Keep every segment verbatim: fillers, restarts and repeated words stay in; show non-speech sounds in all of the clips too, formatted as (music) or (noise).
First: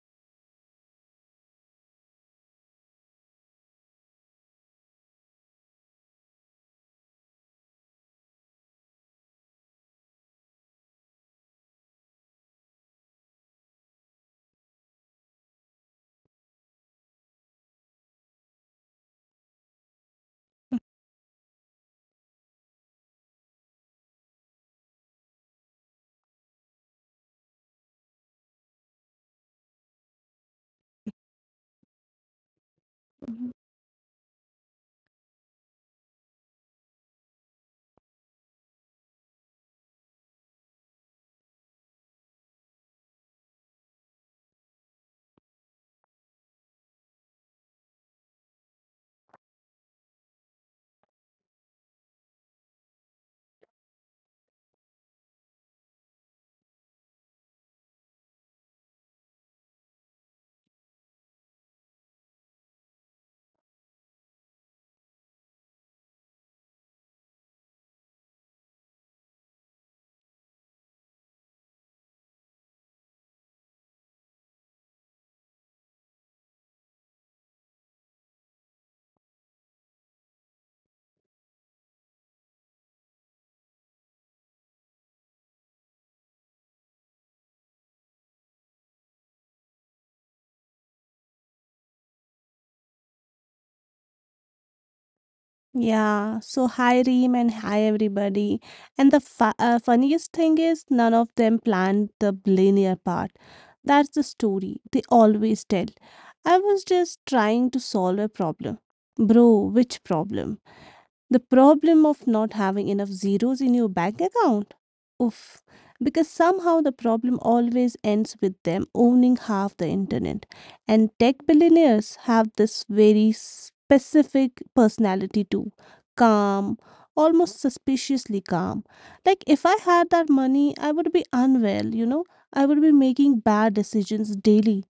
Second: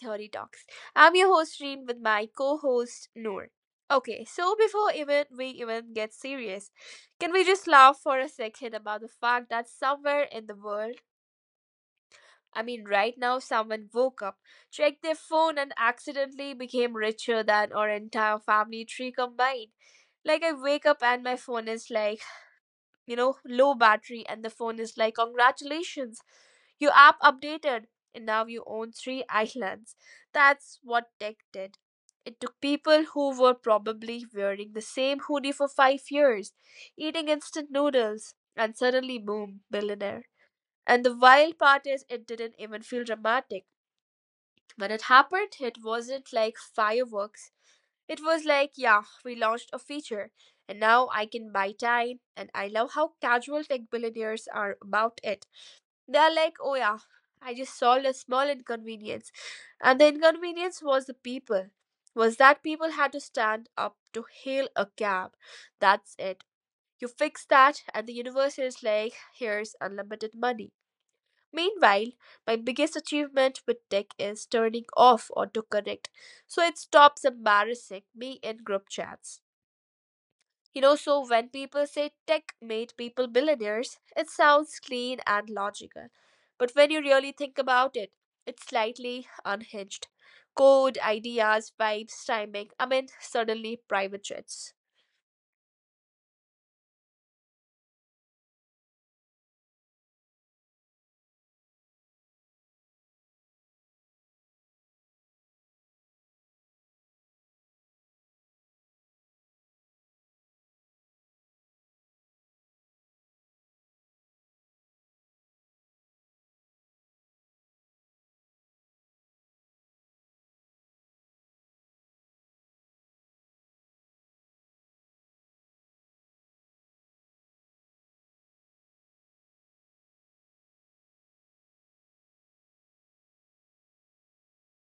Theory Talks. I'm your host, Reem with my co host, Noor. Okay, so before even we even get serious, can we just laugh for a second about the fact that somewhere in the world, I mean, right now, someone woke up, checked their phone, and accidentally became richer than our entire family tree combined? Like, I wake up and my phone is like, you know, low battery, and the phone is like, congratulations. Your app updated, and now you own three islands. That's what tech did. It took people who Mhm. were probably wearing the same hoodie for five years, eating instant noodles, and suddenly, boom, billionaire. And the wild part is, it didn't even feel dramatic. When it happened, it wasn't like fireworks. It was like, yeah, we launched a feature, and now I can buy time. And I love how casual tech billionaires are about it. They're like, oh yeah, I just solved a small inconvenience. And the inconvenience was the people. Was that people had to stand up to hail a cab. That's it. You fix that, and the universe is like, here's unlimited money. Meanwhile, my biggest achievement with tech is turning off autocorrect so it stops embarrassing me in group chats. You know, so when people say tech made people billionaires, it sounds clean and logical. But when you really think about it, it's slightly unhinged. Code, ideas, vibes, timing. I mean, suddenly private jets. Yeah, so hi Reem and hi everybody. And the fu- uh, funniest thing is, none of them planned the billionaire part. That's the story they always tell. I was just trying to solve a problem. Bro, which problem? The problem of not having enough zeros in your bank account? Oof. Because somehow the problem always ends with them owning half the internet. And tech billionaires have this very specific personality too, calm, almost suspiciously calm. Like if I had that money, I would be unwell, you know, I would be making bad decisions daily.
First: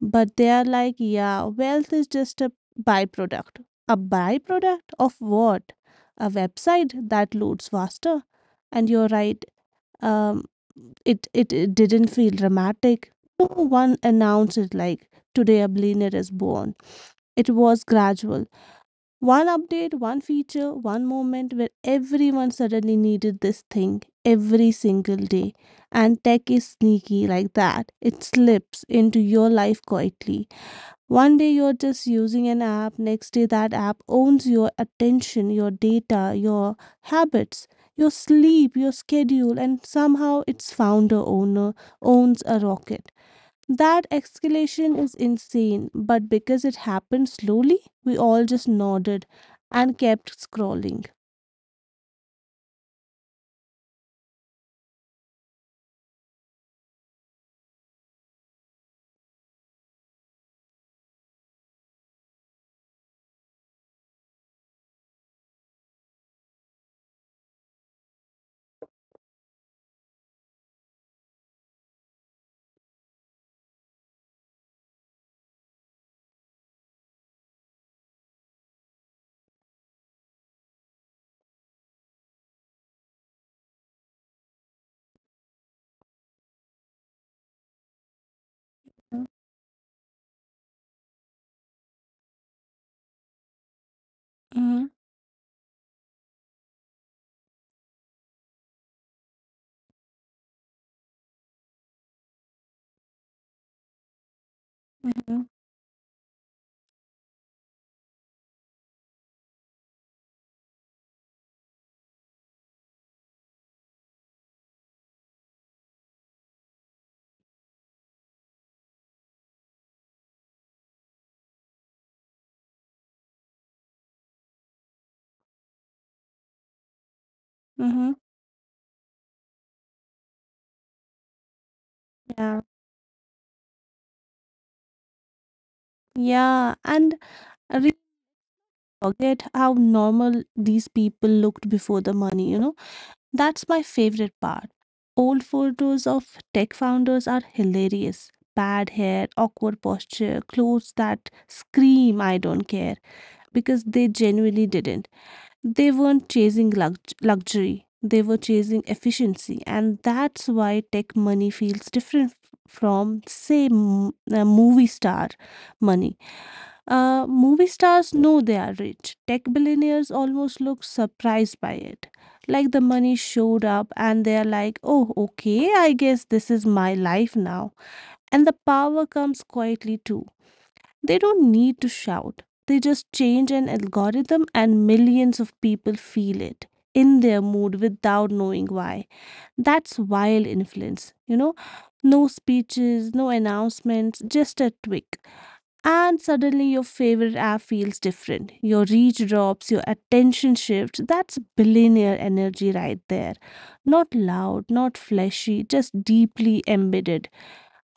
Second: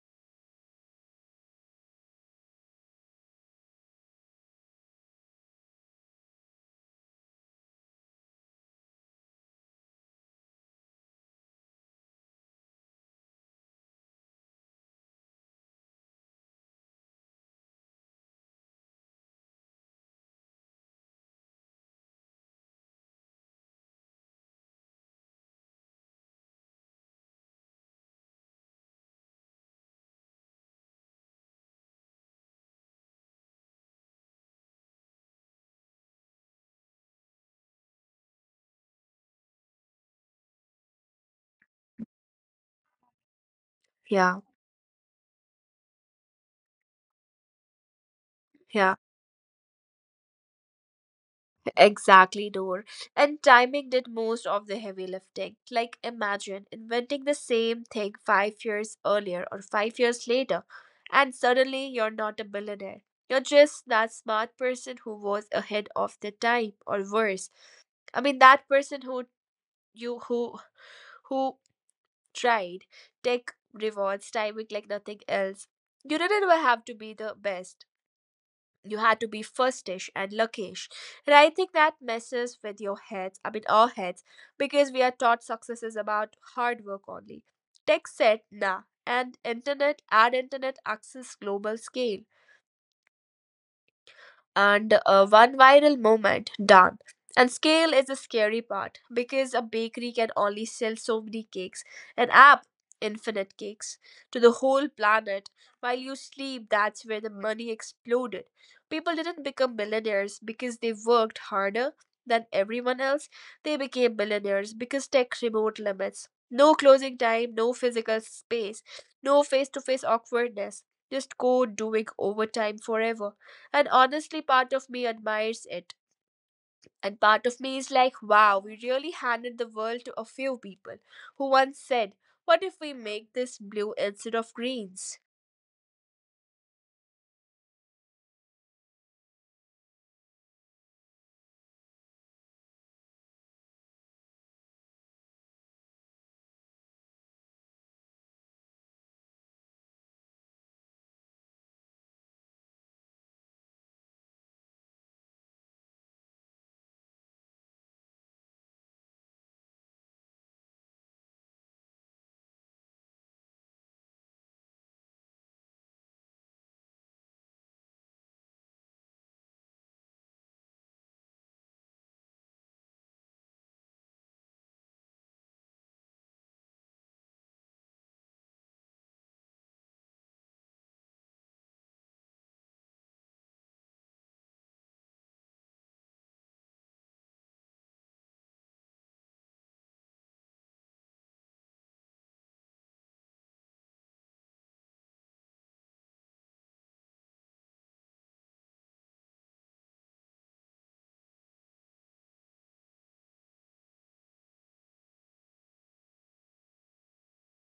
But they are like, yeah, wealth is just a byproduct. A byproduct of what? A website that loads faster. And you're right. Um, it, it it didn't feel dramatic. No one announced it like today a billionaire is born. It was gradual. One update, one feature, one moment where everyone suddenly needed this thing every single day. And tech is sneaky like that. It slips into your life quietly. One day you're just using an app, next day that app owns your attention, your data, your habits, your sleep, your schedule, and somehow its founder owner owns a rocket. That Yeah, escalation is insane, but because it happened slowly, we all just yeah. nodded and kept scrolling. Exactly, Noor. And timing did most of the heavy lifting. Like, imagine inventing the same thing five years earlier or five years later, and suddenly you're not a billionaire. You're just that smart person who was ahead of the time, or worse. I mean, that person who you who who tried. Tech rewards timing like nothing else. You didn't even have to be the best, you had to be firstish and luckish. And I think that messes with your heads, I mean our heads, because we are taught success is about hard work only. Tech said nah, and internet and internet access, global scale, Mm-hmm. and uh, one viral moment done. And scale is the scary part because a bakery can only sell so many cakes, an app, infinite cakes to the whole planet. While you sleep, that's where the money exploded. People didn't become millionaires because they worked harder than everyone else, they became millionaires because tech removed limits. No closing time, no physical space, no face to face awkwardness, just code doing overtime forever. And honestly, part of me admires it. And part of me Mm-hmm. is like, wow, we really handed the world to a few people who once said, Yeah. what if we make this blue instead of greens? Yeah. And I really forget how normal these people looked before the money, you know? That's my favorite part. Old photos of tech founders are hilarious. Bad hair, awkward posture, clothes that scream, I don't care, because they genuinely didn't. They weren't chasing lux- luxury, they were chasing efficiency. And that's why tech money feels different f- from, say, m- a movie star money. Uh, movie stars know they are rich. Tech billionaires almost look surprised by it. Like the money showed up and they're like, oh, okay, I guess this is my life now. And the power comes quietly too. They don't need to shout, they just change an algorithm and millions of people feel it in their mood without knowing why. That's wild influence, you know? No speeches, no announcements, just a tweak and suddenly your favorite app feels different. Your reach drops, your attention shifts. That's billionaire energy right there. Not loud, not fleshy, just deeply embedded.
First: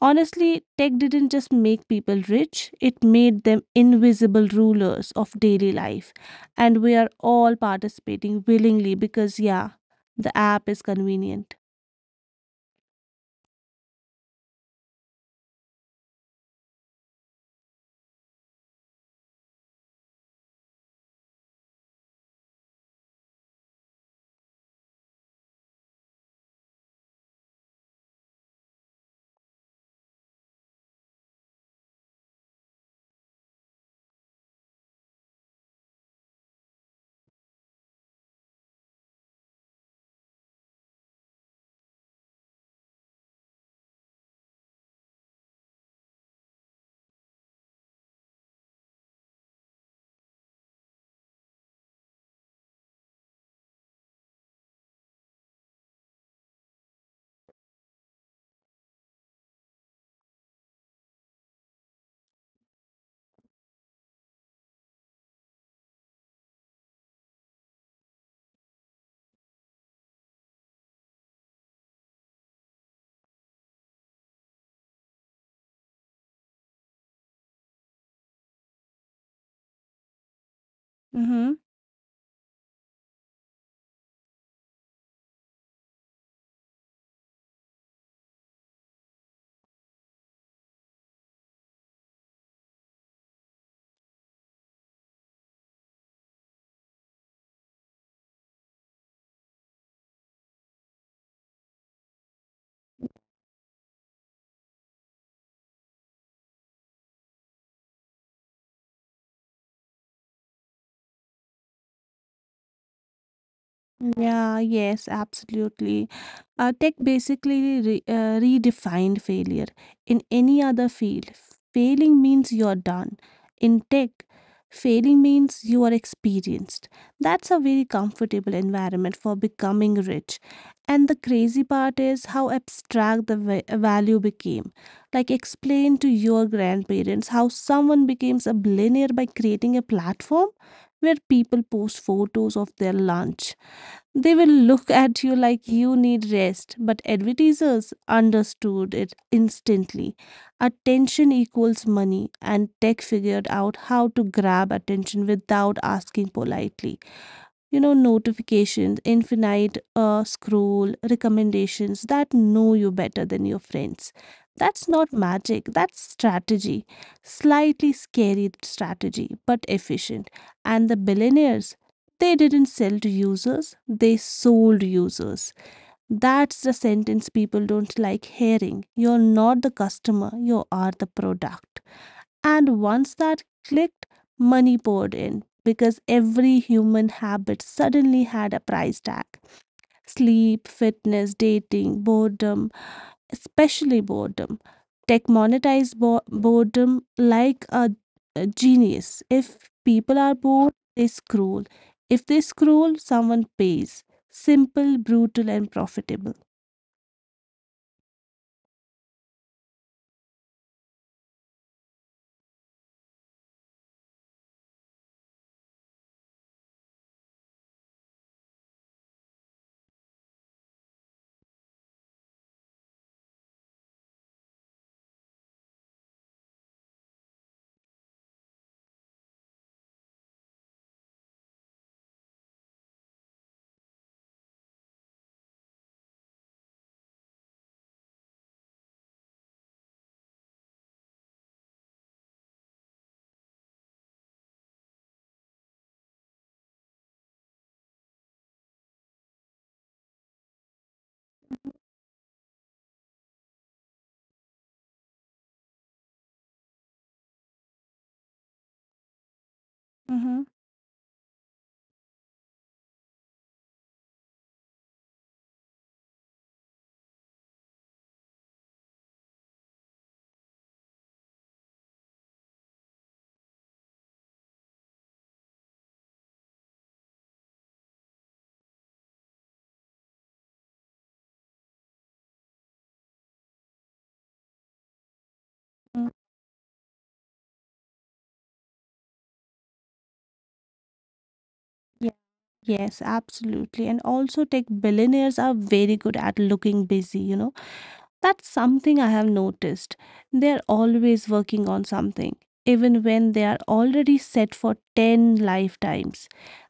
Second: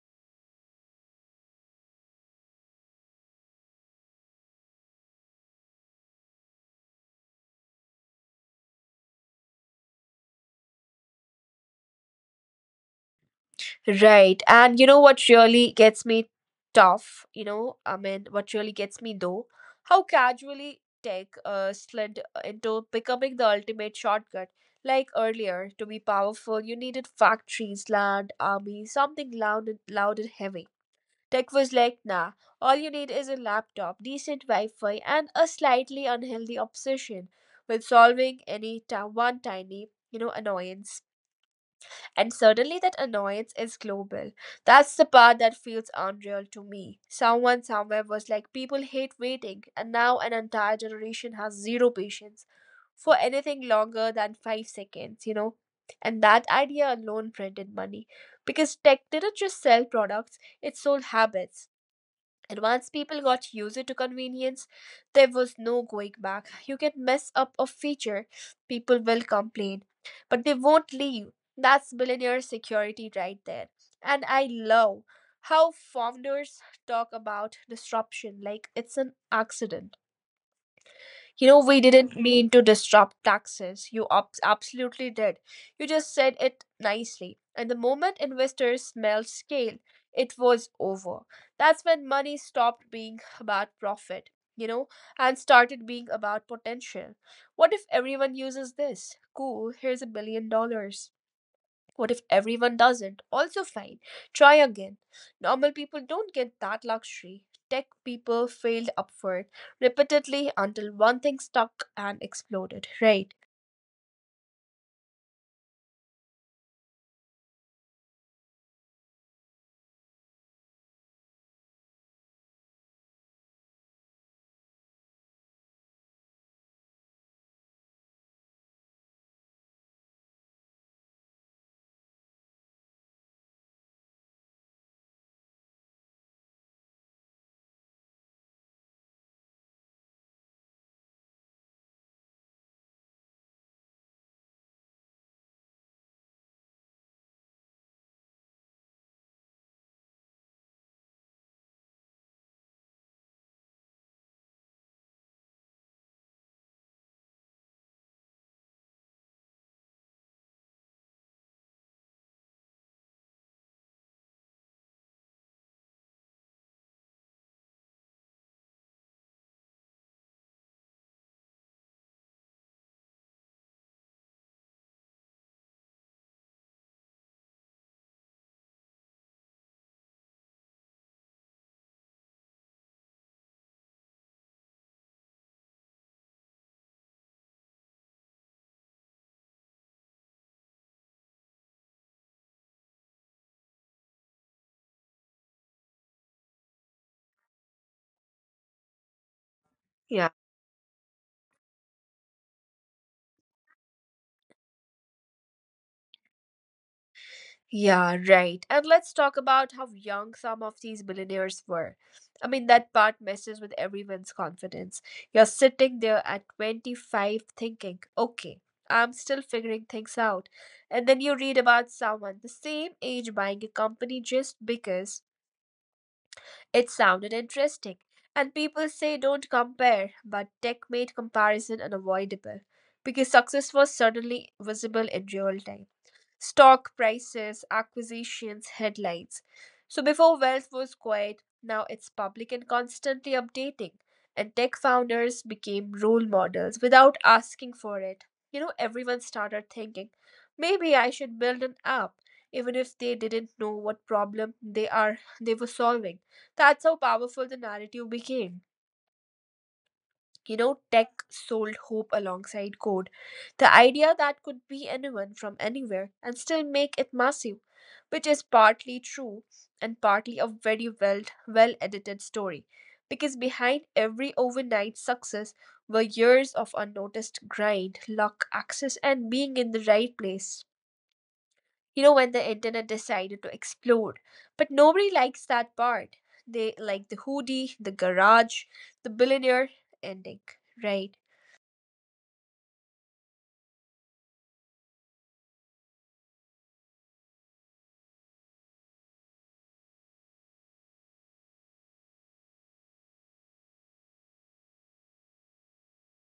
Honestly, tech didn't just make people rich, it made them invisible rulers of daily life. And we are all participating willingly because, yeah, the app is convenient. Right. And you know what really gets me tough? You know, I mean, what really gets me though? How casually tech uh, slid into becoming the ultimate shortcut. Like earlier, to be powerful, you needed factories, land, army, something loud and, loud and heavy. Tech was like, nah, all you need is a laptop, decent Wi Fi, and a slightly unhealthy obsession with solving any ti- one tiny, you know, annoyance. And suddenly that annoyance is global. That's the part that feels unreal to me. Someone somewhere was like, people hate waiting, and now an entire generation has zero patience for anything longer than five seconds, you know. And that idea alone printed money because tech didn't just sell products, it sold habits. And once people got used to convenience, there was no going back. You can mess up a feature, people will complain, but they won't leave. That's billionaire security right there. And I love how founders talk about disruption like it's an accident. Mhm. You know, we didn't mean to disrupt taxes. You ab- absolutely did. You just said it nicely. And the moment investors smelled scale, it was over. That's when money stopped being about profit, you know, and started being about potential. What if everyone uses this? Cool, here's a billion dollars. What if everyone doesn't? Also fine. Try again. Normal people don't get that luxury. Tech people failed upward repeatedly until one thing stuck and exploded, right? Yeah, yes, absolutely. Uh, tech basically re- uh, redefined failure. In any other field, failing means you're done. In tech, failing means you are experienced. That's a very comfortable environment for becoming rich. And the crazy part is how abstract the va- value became. Like, explain to your grandparents how someone becomes a billionaire by creating a platform where people post photos of their lunch. They will look at you like you need rest, but advertisers understood it instantly. Attention equals money, and tech figured out how to grab attention without asking politely. You know, notifications, infinite uh, scroll, recommendations that know you better than your friends. That's not magic, that's strategy, slightly scary strategy but efficient. And the billionaires, they didn't sell to users, they sold users. That's the sentence people don't like hearing. You're not the customer, you are the product. And once that clicked, money poured in because every human habit suddenly had a price tag. Sleep, fitness, dating, boredom, especially boredom. Tech monetized bo- boredom like a, a genius. If people are Yeah. bored, they scroll. If they scroll, someone pays. Simple, brutal, and profitable. Yeah, right. And let's talk about how young some of these billionaires were. I mean, that part messes with everyone's confidence. You're sitting there at twenty-five thinking, okay, I'm still figuring things out. And then you read about someone the same age buying a company just because it sounded interesting, and people say don't compare, but tech made comparison unavoidable because success was suddenly visible in real time, stock prices, acquisitions, headlines. So before wealth was quiet, now it's public and constantly updating. And tech founders became role models without asking for it. You know, everyone started thinking, maybe I should build an app, even if they didn't know what problem they are they were solving. That's how powerful the narrative became. Hmm. You know, tech sold hope alongside code. The idea that could be anyone from anywhere and still make it massive, which is partly true and partly a very well well edited story. Because behind every overnight success were years of unnoticed grind, luck, access, and being in the right place. You know, when the internet decided to explode. But nobody likes that part. They like the hoodie, the garage, the billionaire ending, right? Yeah. Yes, absolutely. And also, tech billionaires are very good at looking busy, you know. That's something I have noticed. They're always working on something, even when they are already set for ten lifetimes.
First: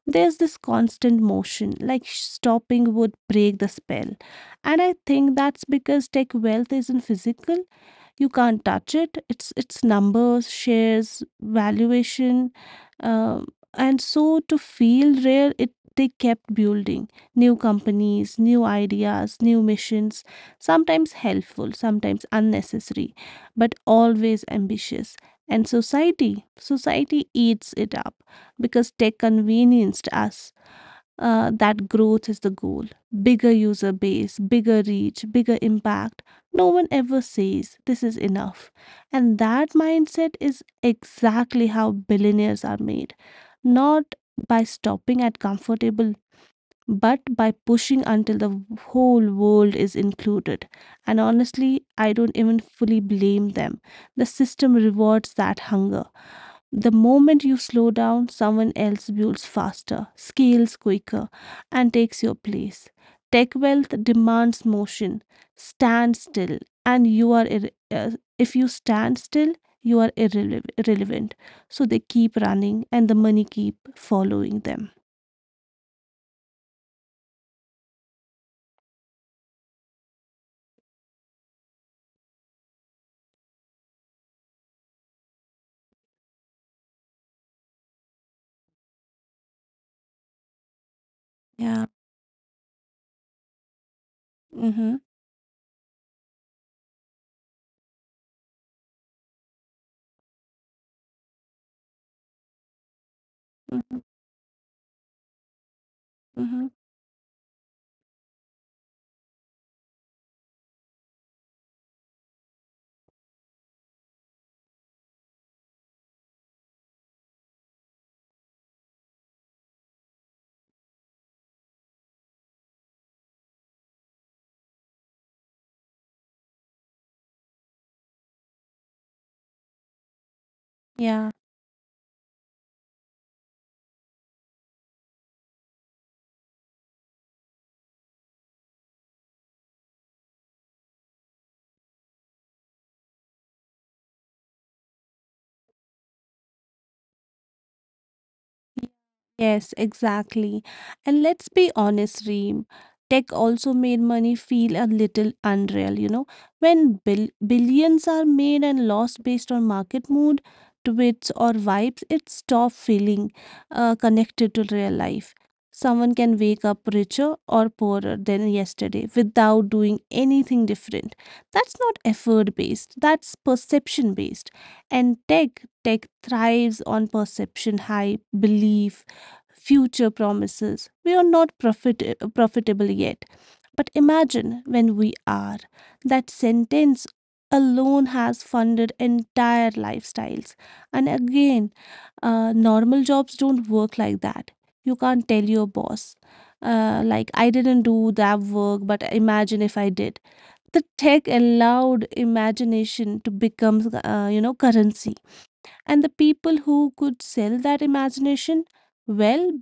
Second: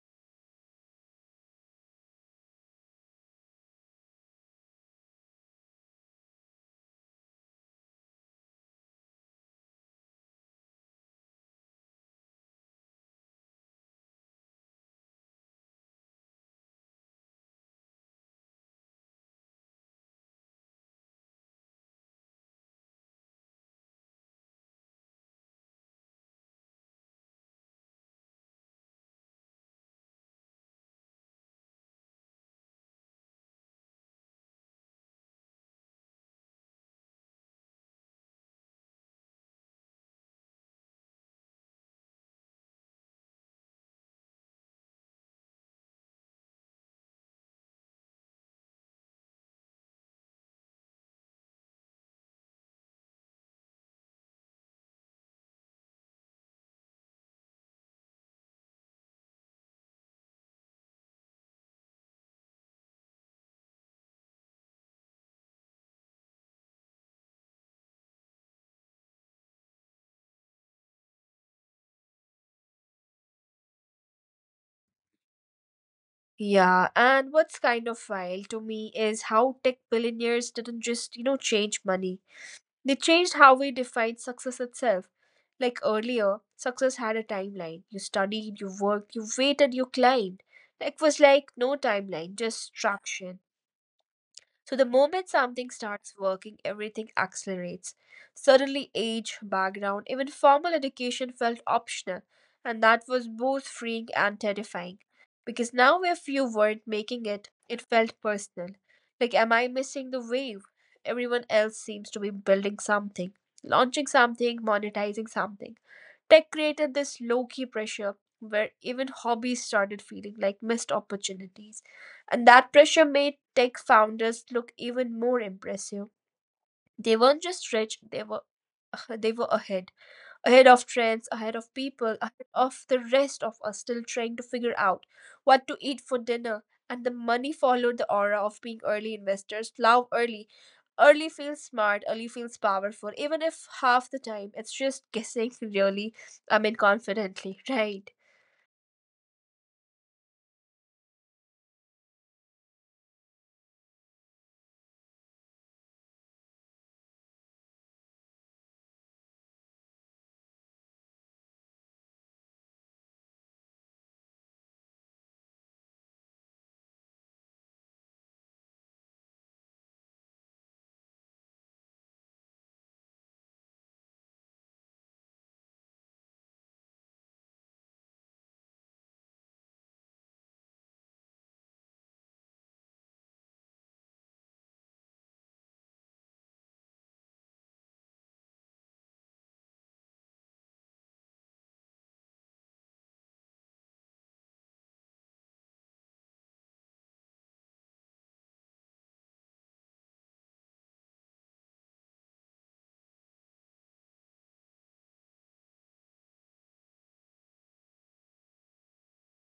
There's this constant motion, like stopping would break the spell. And I think that's because tech wealth isn't physical, you can't touch it it's it's numbers, shares, valuation. um, and so, to feel rare, it, they kept building new companies, new ideas, new missions, sometimes helpful, sometimes unnecessary, but always ambitious. And society society eats it up because tech convenienced us uh, that growth is the goal. Bigger user base, bigger reach, bigger impact. No one ever says this is enough. And that mindset is exactly how billionaires are made. Not by stopping at comfortable, but by pushing until the whole world is included. And honestly, I don't even fully blame them. The system rewards that hunger. The moment you slow down, someone else builds faster, scales quicker, and takes your place. Tech wealth demands motion. Stand still, and you are irre- uh, if you stand still, you are irrele- irrelevant. So they keep running, and the money keep following them. Yeah, and what's kind of wild to me is how tech billionaires didn't just, you know, change money. They changed how we define success itself. Like earlier, success had a timeline. You studied, you worked, you waited, you climbed. Tech was like no Yeah. timeline, just traction. So the Mhm. moment something starts working, everything accelerates. Suddenly, age, background, even formal education felt optional, and that was both Mhm. freeing and terrifying. Because now, if you Mhm. weren't making it, it felt personal. Like, am I missing the wave? Everyone else seems to be building something, launching something, monetizing something. Tech created this low key pressure where even hobbies started feeling like missed opportunities. And that pressure made tech founders look even more impressive. They weren't just rich, they were (laughs) they were ahead. Ahead of Yeah. trends, ahead of people, ahead of the rest of us still trying to figure out what to eat for dinner. And the money followed the aura of being early investors. Love early. Early feels smart, early feels powerful, even if half the time it's just guessing really, I mean, confidently, (laughs) right? Yes, exactly. And let's be honest, Reem, tech also made money feel a little unreal, you know. When bil- billions are made and lost based on market mood, tweets, or vibes, it stops feeling uh, connected to real life. Someone can wake up richer or poorer than yesterday without doing anything different. That's not effort based, that's perception based. And tech, tech thrives on perception, hype, belief, future promises. We are not profit- profitable yet. But imagine when we are. That sentence alone has funded entire lifestyles. And again, uh, normal jobs don't work like that. You can't tell your boss, uh, like, I didn't do that work, but imagine if I did. The tech allowed imagination to become, uh, you know, currency. And the people who could sell that imagination, well,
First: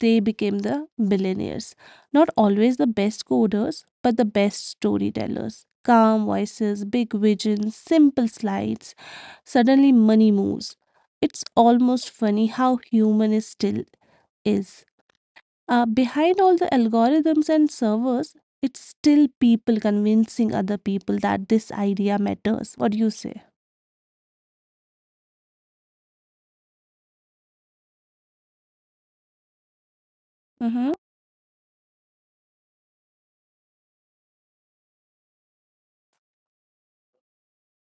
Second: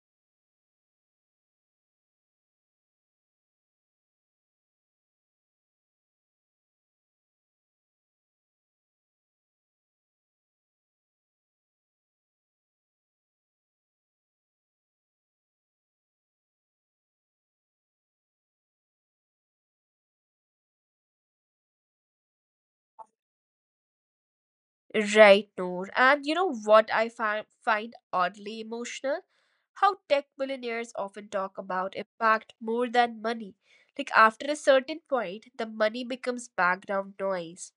they became the billionaires. Not always the best coders, but the best storytellers. Calm voices, big visions, simple slides. Suddenly, money moves. It's almost funny how human it still is. Uh, behind all the algorithms and servers, it's still people convincing other people that this idea matters. What do you say? Right, Noor. And you know what I fi- find oddly emotional? How tech Mm-hmm. billionaires often talk about impact more than money. Like, after a certain point, the money becomes background noise.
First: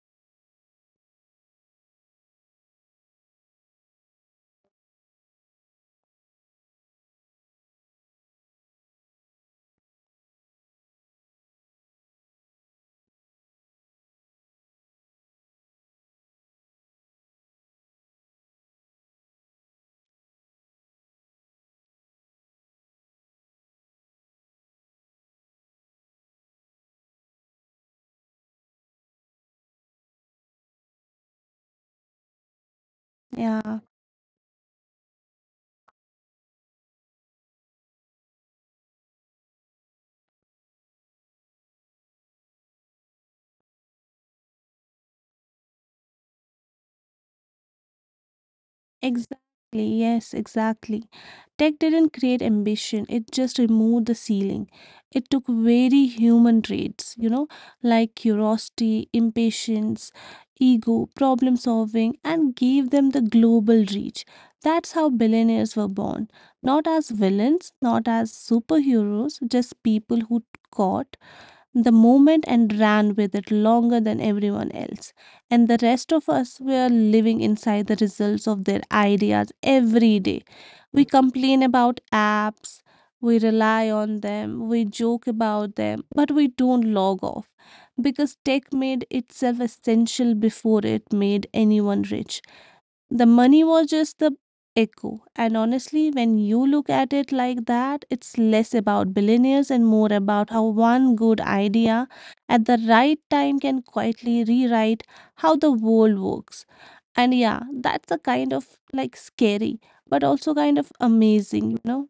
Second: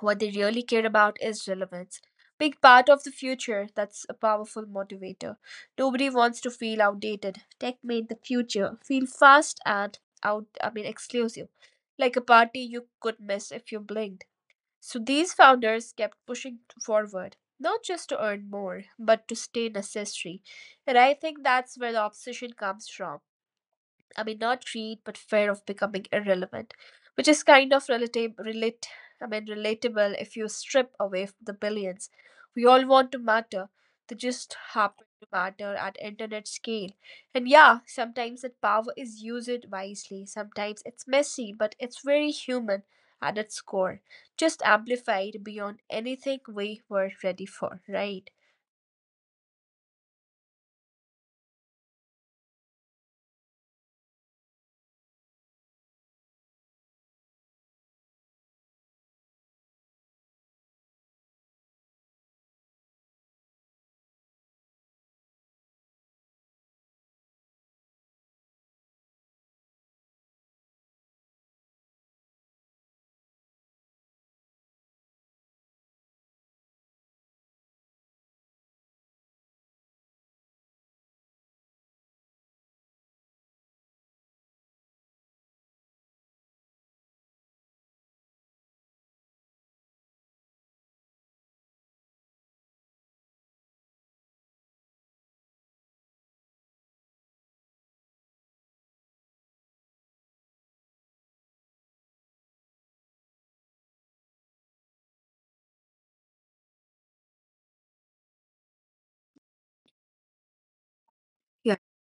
What they really care about is relevance. Big part of the future, that's a powerful motivator. Nobody wants to feel outdated. Tech made the future feel fast and out, I mean, exclusive. Like a party you could miss if you blinked. So these founders kept pushing forward, not just to earn more, but to stay necessary. And I think that's where the obsession comes from. I mean, not greed, but fear of becoming irrelevant, which is kind of relative, relate, I mean, relatable if you strip away the billions. We all want to matter. Yeah. They just happen to matter at internet scale. And yeah, sometimes that power is used wisely. Sometimes it's messy, but it's very human at its core, just amplified beyond anything we were ready for, right? Exactly, yes, exactly. Tech didn't create ambition, it just removed the ceiling. It took very human traits, you know, like curiosity, impatience, ego, problem solving, and gave them the global reach. That's how billionaires were born. Not as villains, not as superheroes, just people who caught the moment and ran with it longer than everyone else. And the rest of us were living inside the results of their ideas every day. We complain about apps, we rely on them, we joke about them, but we don't log off because tech made itself essential before it made anyone rich. The money was just the echo. And honestly, when you look at it like that, it's less about billionaires and more about how one good idea at the right time can quietly rewrite how the world works. And yeah, that's a kind of like scary, but also kind of amazing, you know?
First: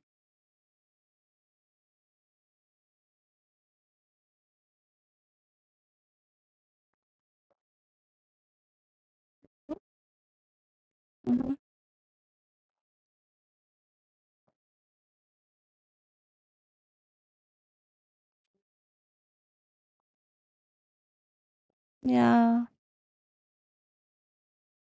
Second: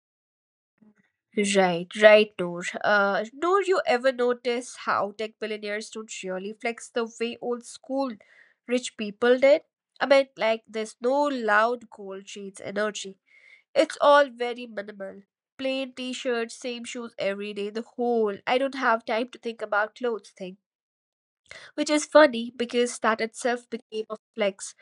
Right, right, Noor. Uh, Noor, you ever notice how tech billionaires don't really flex the way old school rich people did? I mean, like, there's no Mhm. loud gold chains energy. It's all very minimal. Plain t shirts, same shoes every day, the whole I don't have time to think about clothes thing. Which is funny Yeah, because that itself became a flex.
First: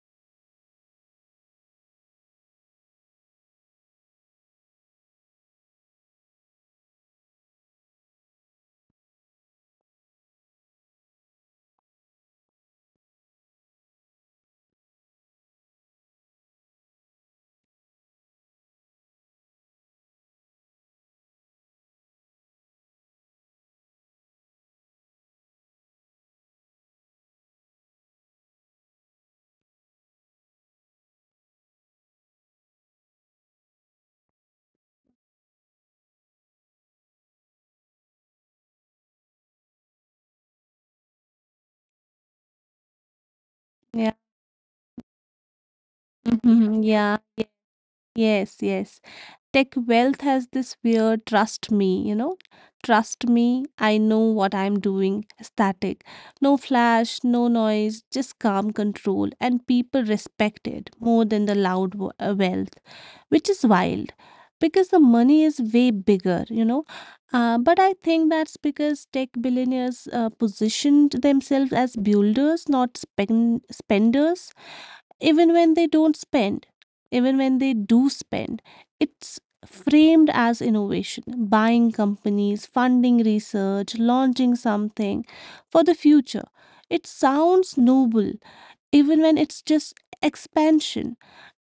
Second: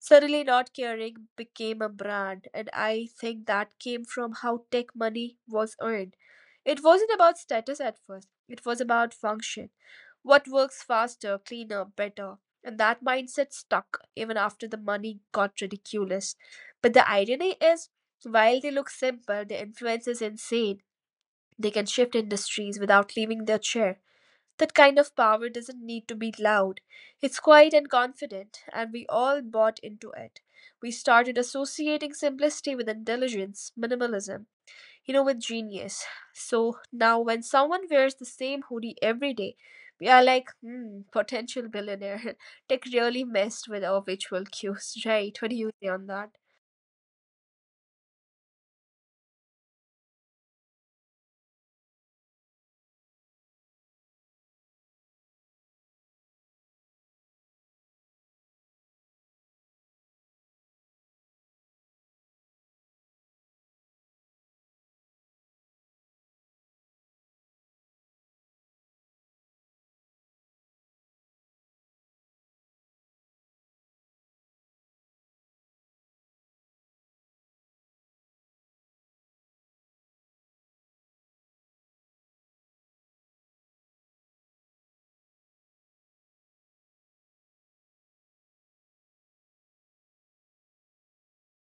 Suddenly, not caring became a brand, and I think that came from how tech money was earned. It wasn't about status at first, it was about function. What works faster, cleaner, better. And that mindset stuck even after the money got ridiculous. But the irony is, while they look simple, the influence is insane. They can shift industries without leaving their chair. That kind of power doesn't need to be loud. It's quiet and confident, and we all bought into it. We started associating simplicity with intelligence, minimalism, you know, with genius. So now, when someone wears the same hoodie every day, we are like, hmm, potential billionaire. (laughs) Tech really messed with our yeah. visual cues, right? What do you say on that? Mhm. Yeah, yes, yes. Tech wealth has this weird trust me, you know, trust me, I know what I'm doing static. No flash, no noise, just calm control, and people respect it more than the loud wo- uh, wealth, which is wild because the money is way bigger, you know. Uh, but I think that's because tech billionaires uh, positioned themselves as builders, not spend- spenders. Even when they don't spend, even when they do spend, it's framed as innovation, buying companies, funding research, launching something for the future. It sounds noble, even when it's just expansion.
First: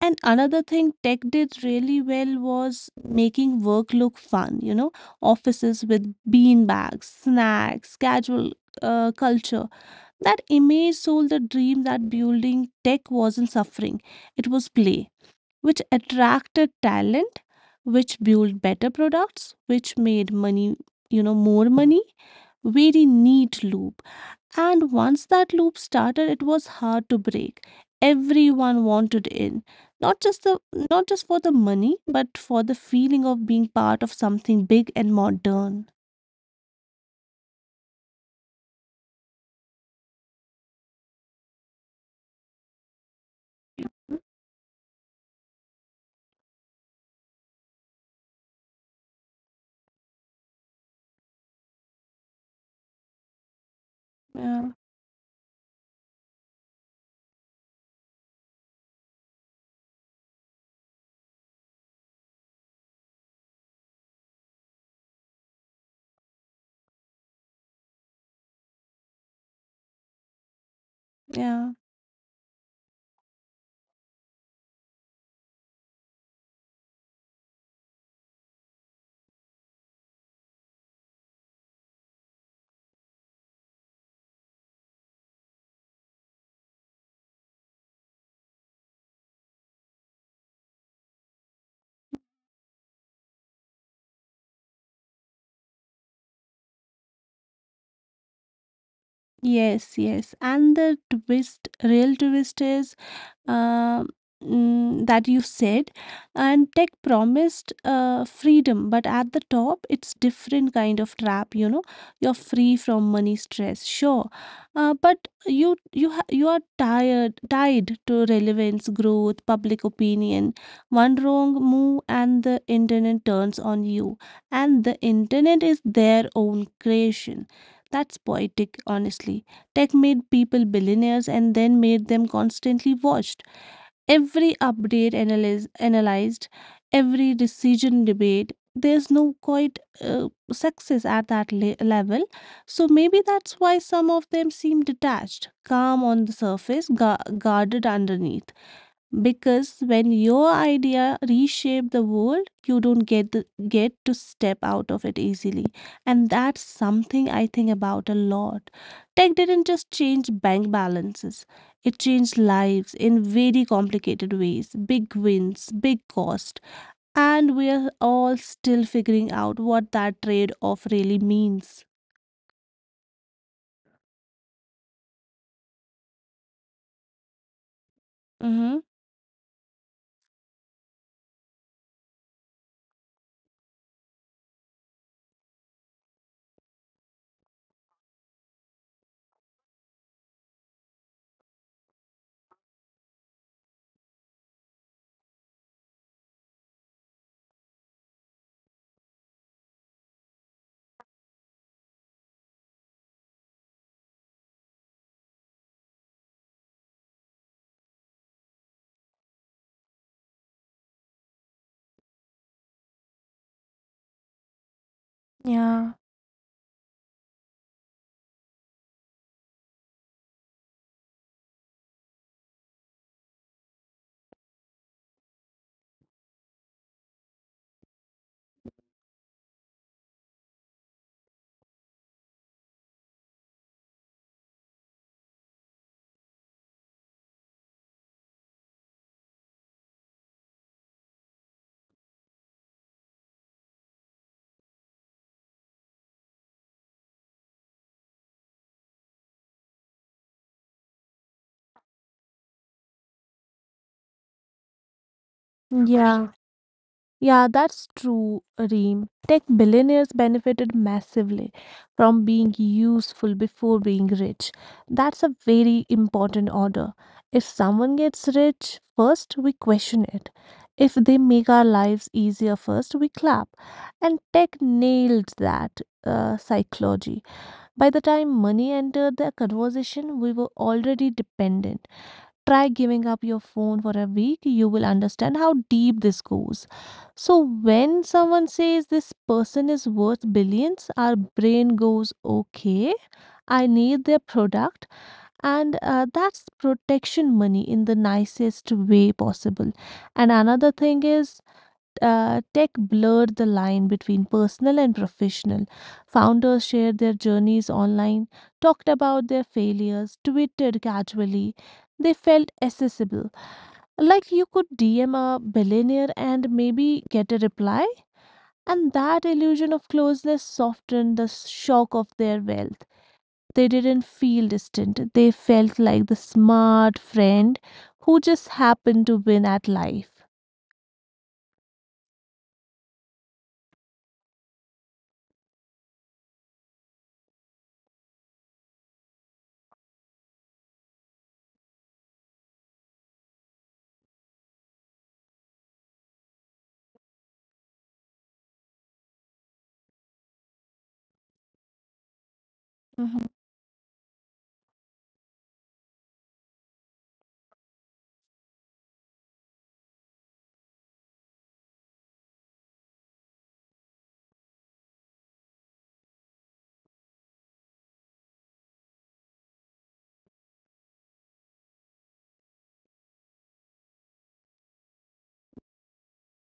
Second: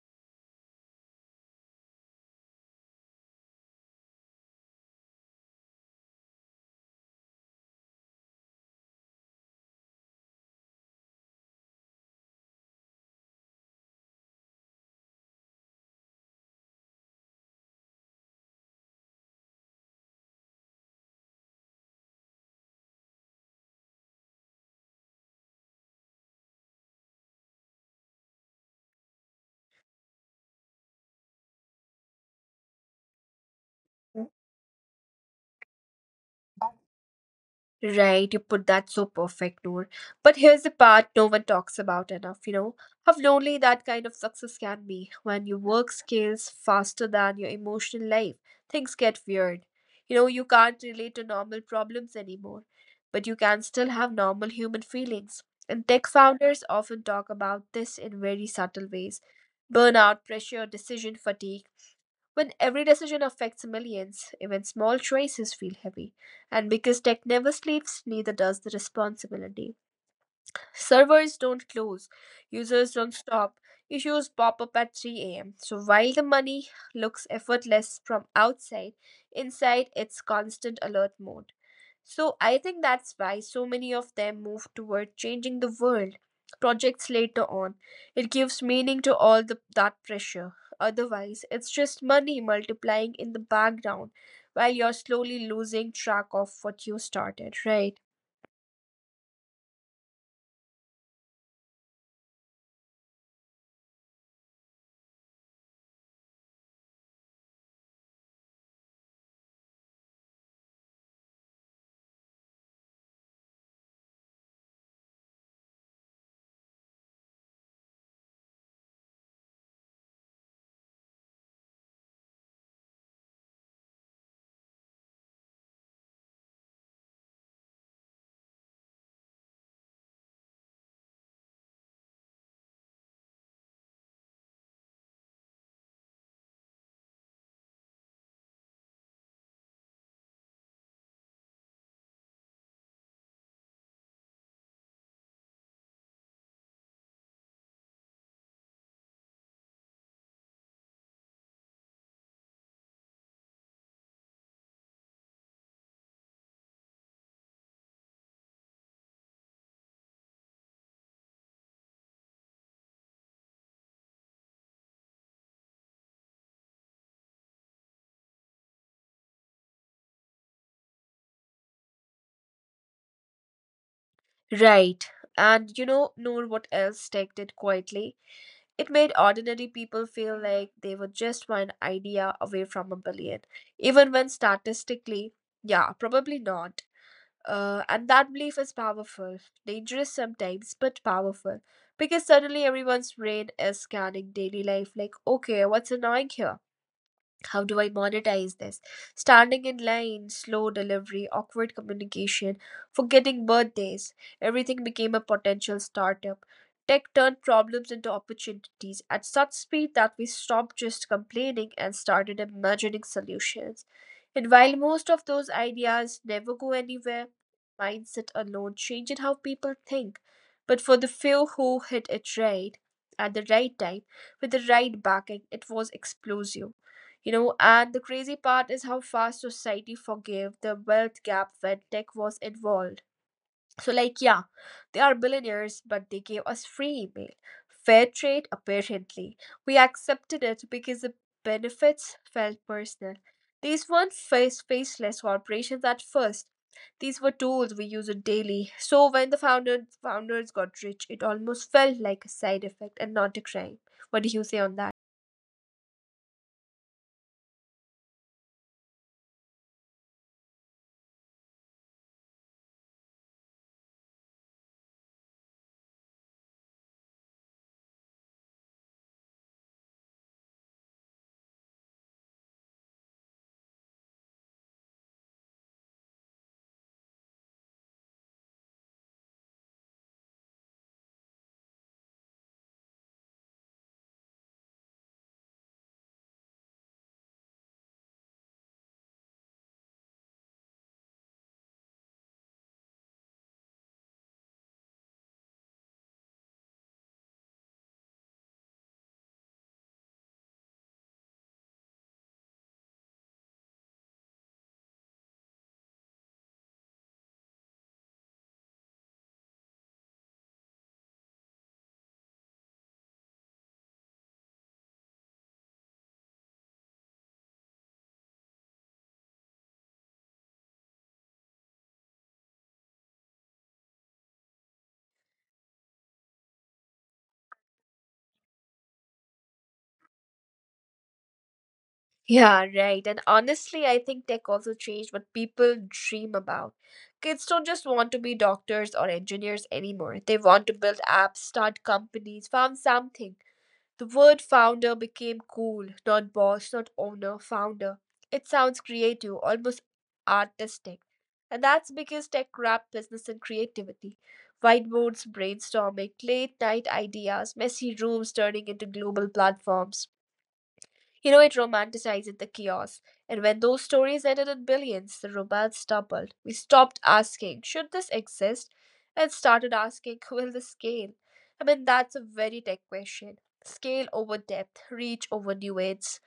And another thing tech did really well was making work look fun, you know, offices with bean bags, snacks, casual uh, culture. That image sold the dream that building tech wasn't suffering, it was play, which attracted talent, which built better products, which made money, you know, more money. Very neat loop. And once that loop started, it was hard to break. Everyone wanted in, not just the, not just for the money, but for the feeling of being part of something big and modern. Right, you put that so perfect, Noor. But here's the part no one talks about enough, you know, how lonely that kind of success can be when your work scales faster than your emotional life. Things get weird. You know, you can't relate to normal problems anymore, but you can still have normal Yeah, human feelings. And tech founders often talk about this in very subtle ways, burnout, pressure, decision fatigue. When every decision affects millions, even small choices feel heavy. And because tech never sleeps, neither does the responsibility. Servers don't yeah. close, users don't stop, issues pop up at three a m. So while the money looks effortless from outside, inside it's constant alert mode. So I think that's why so many of them move toward changing the world projects later on. It gives meaning to all the, that pressure. Otherwise, it's just money multiplying in the background while you're slowly losing track of what you started, right? Yes, yes. And the twist, real twist is uh, mm, that you said, and tech promised uh, freedom, but at the top, it's different kind of trap. You know, you're free from money stress, sure, uh, but you you ha you are tired, tied to relevance, growth, public opinion. One wrong move, and the internet turns on you, and the internet is their own creation. That's poetic, honestly. Tech made people billionaires and then made them constantly watched. Every update analyze, analyzed, every decision debate. There's no quite uh, success at that le- level. So maybe that's why some of them seem detached, calm on the surface, gu- guarded underneath, because when your idea reshape the world, you don't get the, get to step out of it easily. And that's something I think about a lot. Tech didn't just change bank balances, it changed lives in very complicated ways. Big wins, big cost, and we're all still figuring out what that trade off really means. Right. And you know, Noor, what else tech did quietly? Mhm. It made ordinary people feel like they were just one idea away from a billion, even when statistically, yeah, probably not. Uh, and that belief is powerful, dangerous sometimes, but powerful. Because suddenly everyone's brain is scanning daily life like, okay, what's annoying here? How do I monetize this? Standing in line, slow delivery, awkward communication, forgetting birthdays. Everything became a potential startup. Tech turned problems into opportunities at such speed that we stopped just complaining and started imagining solutions. And while most of those ideas never go anywhere, mindset alone changed how people think. But for the few who hit it right, at the right time, with the right backing, it was explosive. You know, and the crazy part is how fast society forgave the wealth gap when tech was involved. So, like, yeah, they are billionaires, but they gave us free email. Fair trade, apparently. We accepted it because the benefits felt personal. These weren't face faceless corporations at first. These were tools we used daily. So when the founder, founders got rich, it almost felt like a side effect and not a crime. What do you say on that? Yeah. Yeah, that's true, Reem. Tech billionaires benefited massively from being useful before being rich. That's a very important order. If someone gets rich first, we question it. If they make our lives easier first, we clap. And tech nailed that uh, psychology. By the time money entered the conversation, we were already dependent. Try giving up your phone for a week. You will understand how deep this goes. So, when someone says this person is worth billions, our brain goes, okay, I need their product. And uh, that's protection money in the nicest way possible. And another thing is, uh, tech blurred the line between personal and professional. Founders shared their journeys online, talked about their failures, tweeted casually. They felt accessible. Like you could D M a billionaire and maybe get a reply. And that illusion of closeness softened the shock of their wealth. They didn't feel distant. They felt like the smart friend who just happened to win at life. Yeah, right. And honestly, I think tech also changed what people dream about. Kids don't just want to be doctors or engineers anymore. They want to build apps, start companies, found something. The word founder became cool, not boss, not owner, founder. It sounds creative, almost artistic. And that's because tech wrapped Mhm. business and creativity. Whiteboards, brainstorming, late night ideas, messy rooms turning into global platforms. You know, it romanticized the chaos. And when those stories ended in billions, the romance doubled. We stopped asking, should this exist? And started asking, (laughs) will this scale? I mean, that's a very tech question. Scale over depth, reach over nuance.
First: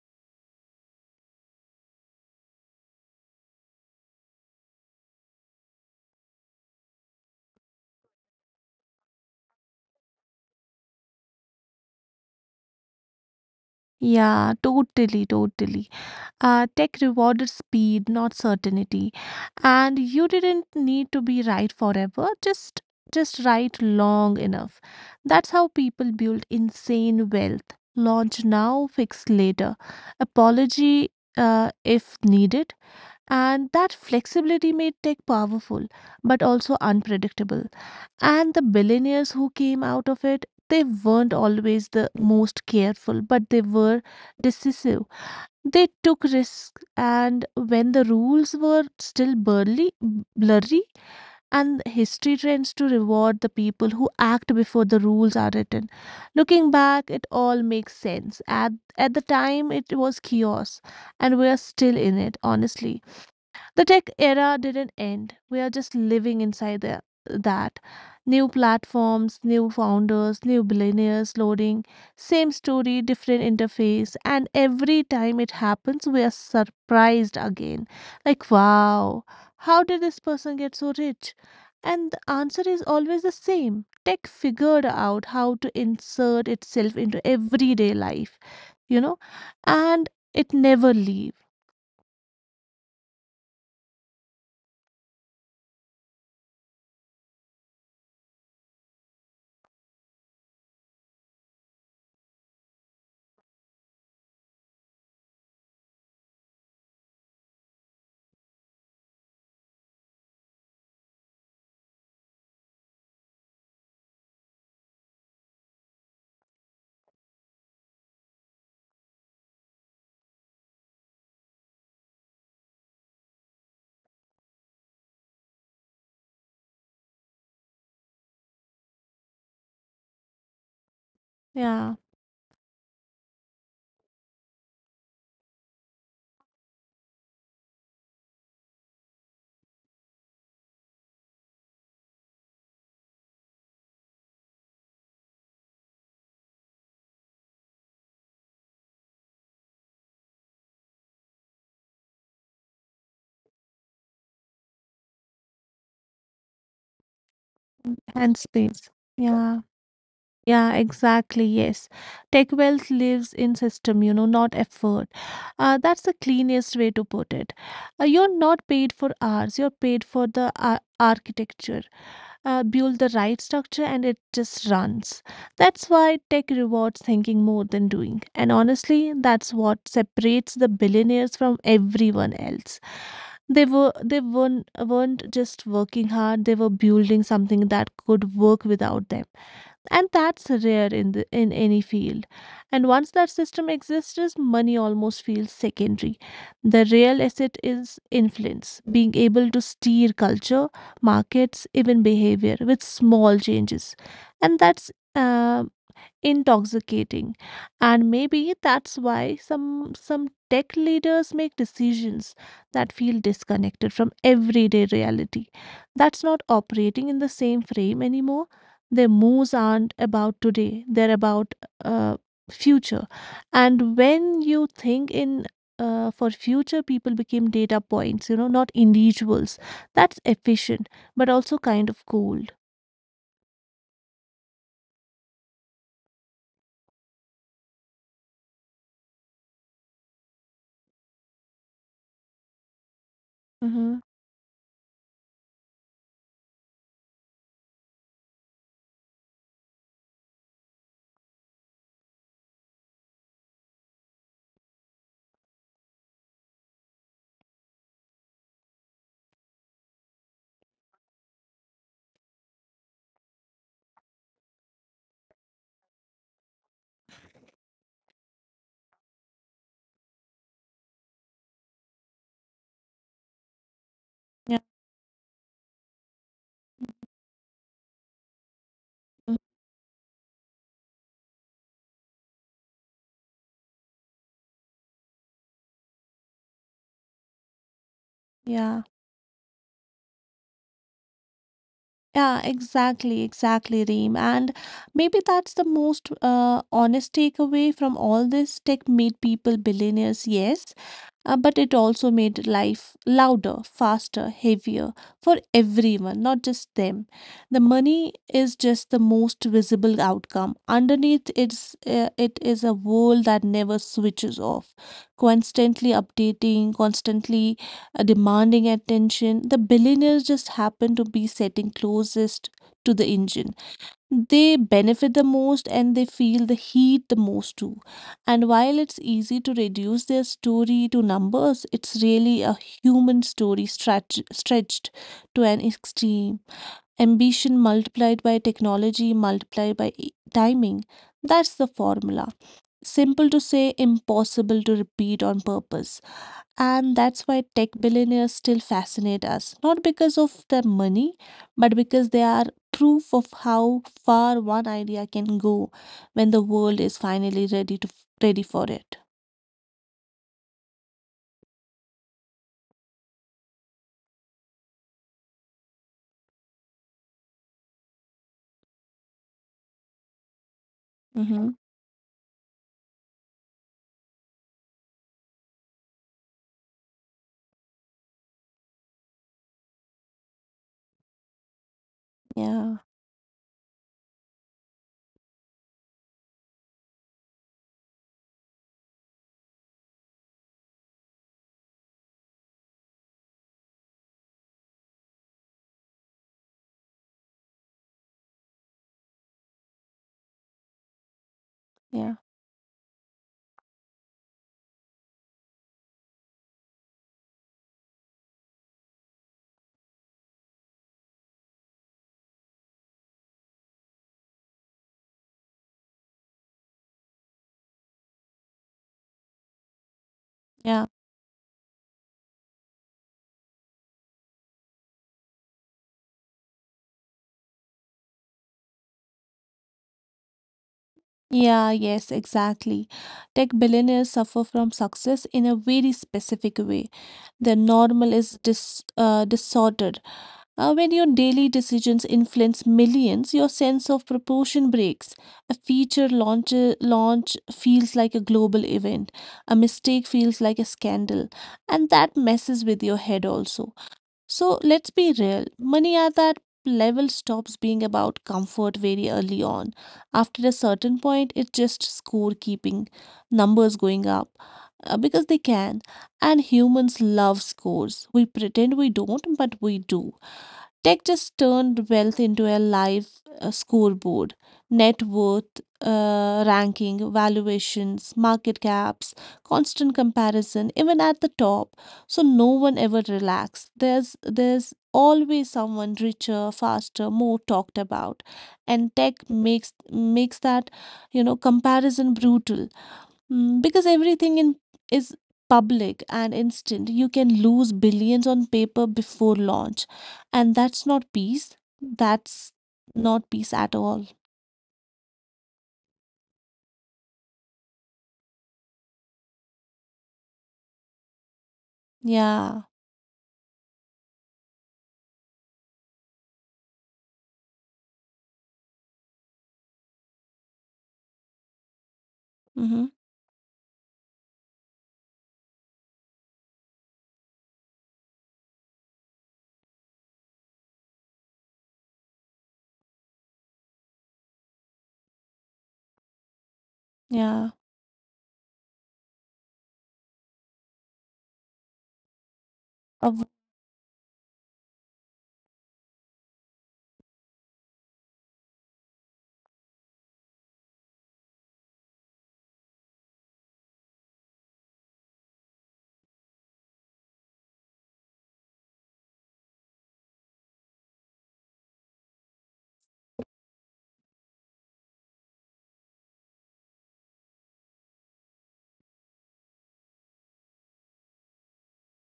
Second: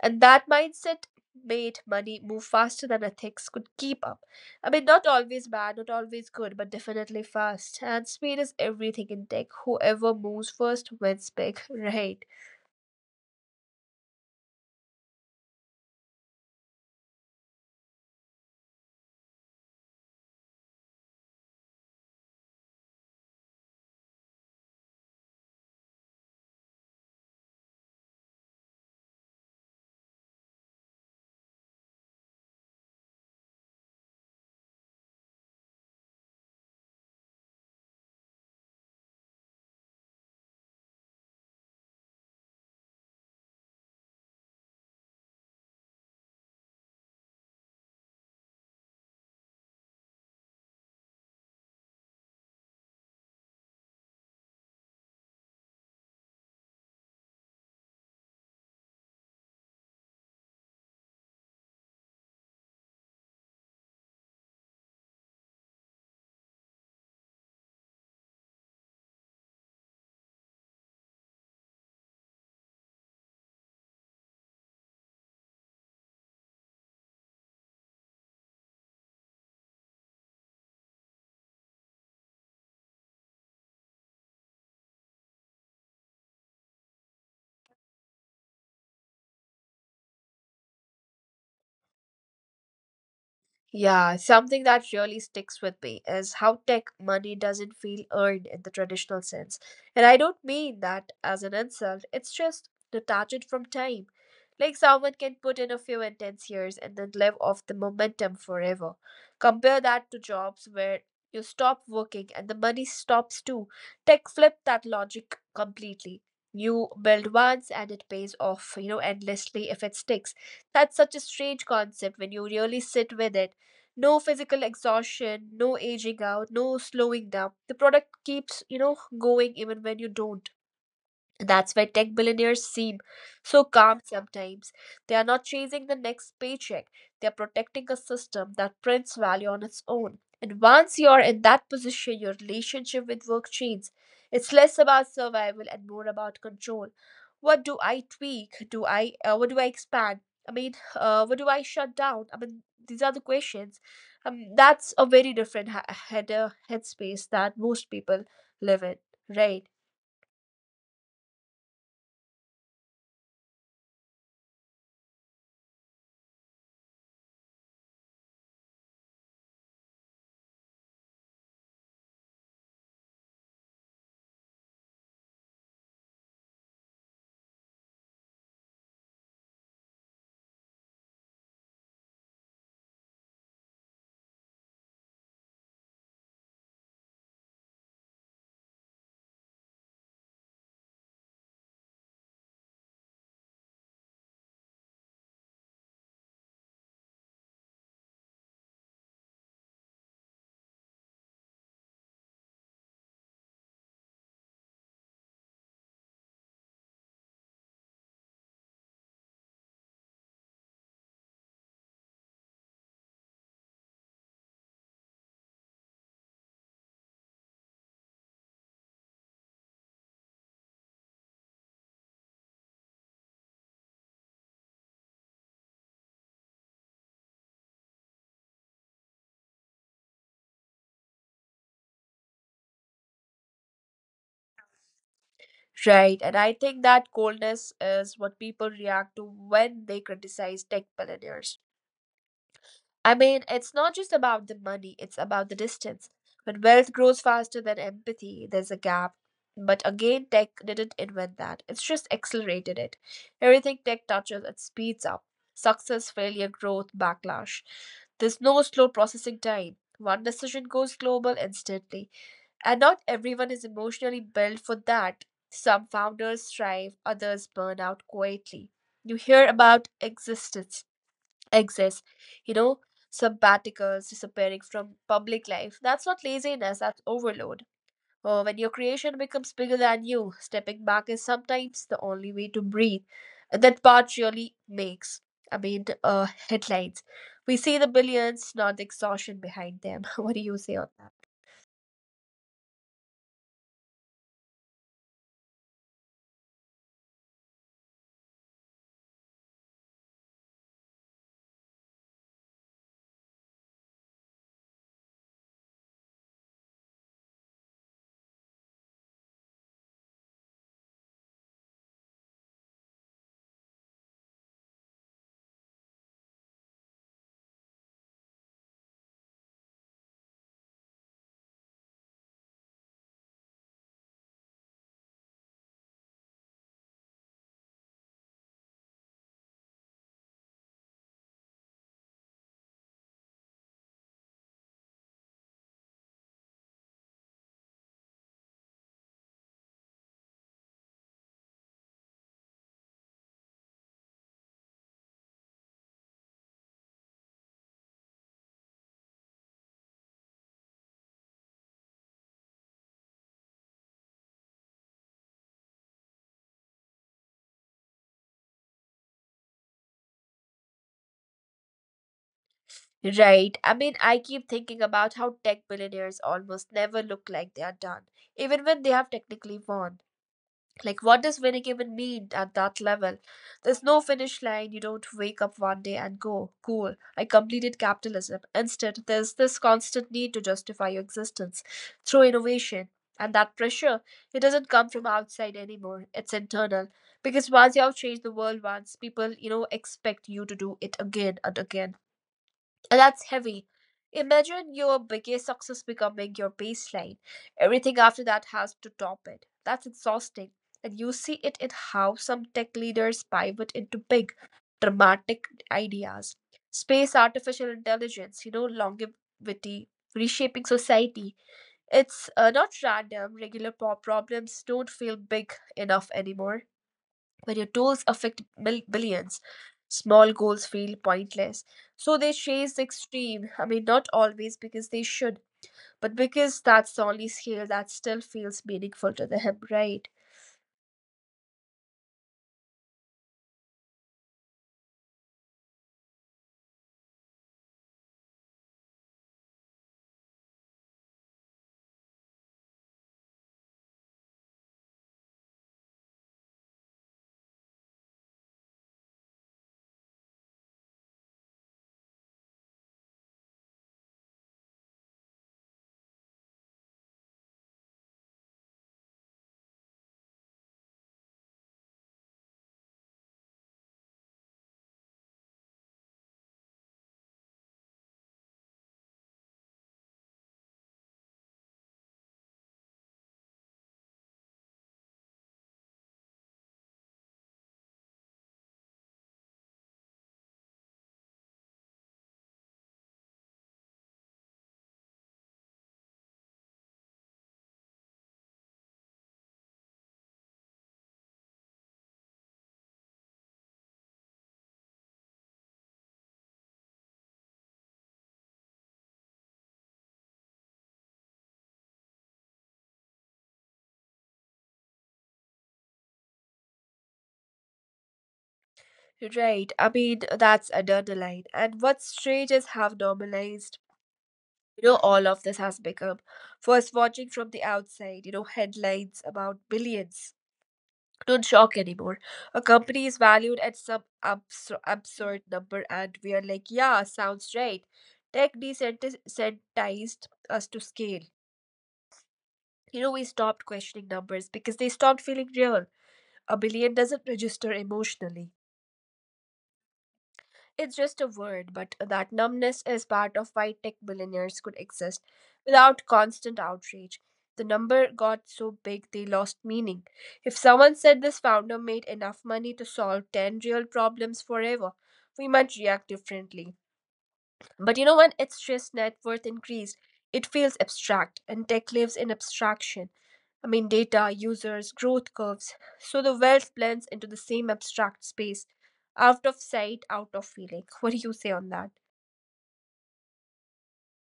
And that mindset made money move faster than ethics could keep up. I mean, not always bad, not always good, but definitely fast. And speed is everything in tech. Whoever moves first wins big, (laughs) right? Yeah, totally, totally. Uh, tech rewarded speed, not certainty. And you didn't need to be right forever, just just right long enough. That's how people build insane wealth. Launch now, fix later. Apology uh, if needed. And that flexibility made tech powerful, but also unpredictable. And the billionaires who came out of it, they weren't always the most careful, but they were decisive, they took risks, and when the rules were still burly, blurry, and history trends to reward the people who act before the rules are written. Looking back, it all makes sense. At, at the time, it was chaos, and we are still in it, honestly. The tech era didn't end. We are just living inside the, that. New platforms, new founders, new billionaires loading, same story, different interface. And every time it happens, we are surprised again. Like, wow, how did this person get so rich? And the answer is always the same. Tech figured out how to insert itself into everyday life, you know, and it never leave. Yeah, something that really sticks with me is how tech money doesn't feel earned in the traditional sense. And I don't mean that as an insult, it's just detached from time. Like someone can put in a few intense years and then live off the momentum forever. Compare that to jobs where you stop working and the money stops too. Tech flipped that logic completely. You build once and it pays off, you know, endlessly if it sticks. That's such a strange concept when you really sit with it: no physical exhaustion, no aging out, no slowing down. The product keeps, you know, going even when you don't. That's why Yeah. tech billionaires seem so calm sometimes. They are not chasing the next paycheck, they are protecting a system that prints value on its own. And once you're in that position, your relationship with work changes. It's less about survival and more about control. What do I tweak? Do I uh, what do I expand? I mean, uh, what do I shut down? I mean, these are the questions. Um, that's a very different ha- head, uh, headspace that most people And live sleeps. in, Yeah. right? Yeah, exactly. Yes. Tech wealth lives in system, you know, not effort. Uh, that's the cleanest way to put it. Uh, you're not paid for hours, you're paid for the ar- architecture. Uh, build the right structure and it just runs. That's why tech rewards thinking more than doing. And honestly, that's what separates the billionaires from everyone else, they were they weren't weren't just working hard, they were building something that could work without them, and that's rare in the, in any field. And once that system exists, money almost feels secondary. The real asset is influence, being able to steer culture, markets, even behavior with small changes. And that's uh, intoxicating. And maybe that's why some some tech leaders make decisions that feel disconnected from everyday reality. That's not operating in the same frame anymore. Their moves aren't about today, they're about uh, future. And when you think in uh, for future, people became data points, you know, not individuals. That's efficient, but also kind of cold. Right, and I think that coldness is what people react to when they criticize tech billionaires. I mean, it's not Mm-hmm. just about the money, it's about the distance. When wealth grows faster than empathy, there's a gap. But again, tech didn't invent that, it's just accelerated it. Everything tech touches, it speeds up success, failure, growth, backlash. There's no slow processing time. One decision goes global instantly. And not everyone is emotionally built for that. Some founders thrive, others burn out quietly. You hear about existence, exits, you know, sabbaticals Yeah. disappearing from public life. That's not laziness, that's overload. Or when your creation Mm. becomes bigger than you, stepping back is sometimes the only way to breathe. And that part really makes, I mean, uh, headlines. We see the billions, not Yeah. the exhaustion behind them. (laughs) What do you say on that? Yeah, exactly, exactly, Reem. And maybe that's the most uh, honest takeaway from all this. Tech made people billionaires, yes, uh, but it also made life louder, faster, heavier for everyone, not just them. The money is just the most visible outcome. Underneath, it's uh, it is a world that never switches off, constantly updating, constantly uh, demanding attention. The billionaires just happen to be sitting closest to the engine. They benefit the most and they feel the heat the most too. And while it's easy to reduce their story to numbers, it's really a human story stretch, stretched to an extreme. Ambition multiplied by technology multiplied by e- timing. That's the formula. Simple to say, impossible to repeat on purpose. And that's why tech billionaires still fascinate us, not because of their money, but because they are proof of how far one idea can go when the world is finally ready to ready for it. Right. I mean, I keep thinking about how tech billionaires almost never look like they are done, even when they have technically won. Like, what does Mhm. winning even mean at that level? There's no finish line. You don't wake up one day and go, cool, I completed capitalism. Instead, there's this constant need to justify your existence through Yeah, innovation. And that pressure, it doesn't come from outside anymore. It's internal. Because once you have changed the world once, people, you know, expect you to do it again and again. And that's heavy. Imagine your biggest success becoming your baseline. Everything after that has to top it. That's exhausting. And you see it in yeah, how some tech leaders pivot into big, dramatic ideas. Space, artificial intelligence, you know, longevity, reshaping society. It's uh, not random. Regular po- problems don't feel big enough anymore. When your goals affect mil- billions, small goals yeah. feel pointless. So they chase the extreme. I mean, not always because they should, but because that's the only scale that still feels meaningful to them, right? Yeah, yes, exactly. Tech billionaires suffer from success in a very specific way. Their normal is dis, uh, disordered. Uh, when your daily decisions influence millions, your sense of proportion breaks. A feature launch, launch feels like a global event, a mistake feels like a scandal, and that messes with your head also. So let's be real, money at that level stops being about comfort very early on. After a certain point, it's just scorekeeping, numbers going up uh, because they can. And humans love scores. We pretend we don't, but we do. Tech just turned wealth into a live uh, scoreboard: net worth, uh, ranking, valuations, market caps, constant comparison, even at the top. So no one ever relaxed. There's, there's always someone richer, faster, more talked about. And tech makes, makes that, you know, comparison brutal. Mm, because everything in is public and instant. You can lose billions on paper before launch, and that's not peace. That's not peace at all. Right. I mean, that's another line. And what's strange is how normalized, Yeah. you know, all of this has become. First, watching from the outside, you know, headlines about billions don't shock anymore. A company is valued at some absur- Mm-hmm. absurd number, and we are like, yeah, sounds right. Tech desensitized us to scale. You know, we stopped questioning numbers because they stopped feeling real. A billion doesn't register emotionally. Yeah. It's just a word, but that numbness is part of why tech billionaires could exist Of- without constant outrage. The number got so big they lost meaning. If someone said this founder made enough money to solve ten real problems forever, we might react differently. But you know, when it's just net worth increased, it feels abstract, and tech lives in abstraction. I mean, data, users, growth curves. So the wealth blends into the same abstract space, out of sight, out of feeling. (laughs) What do you say on that?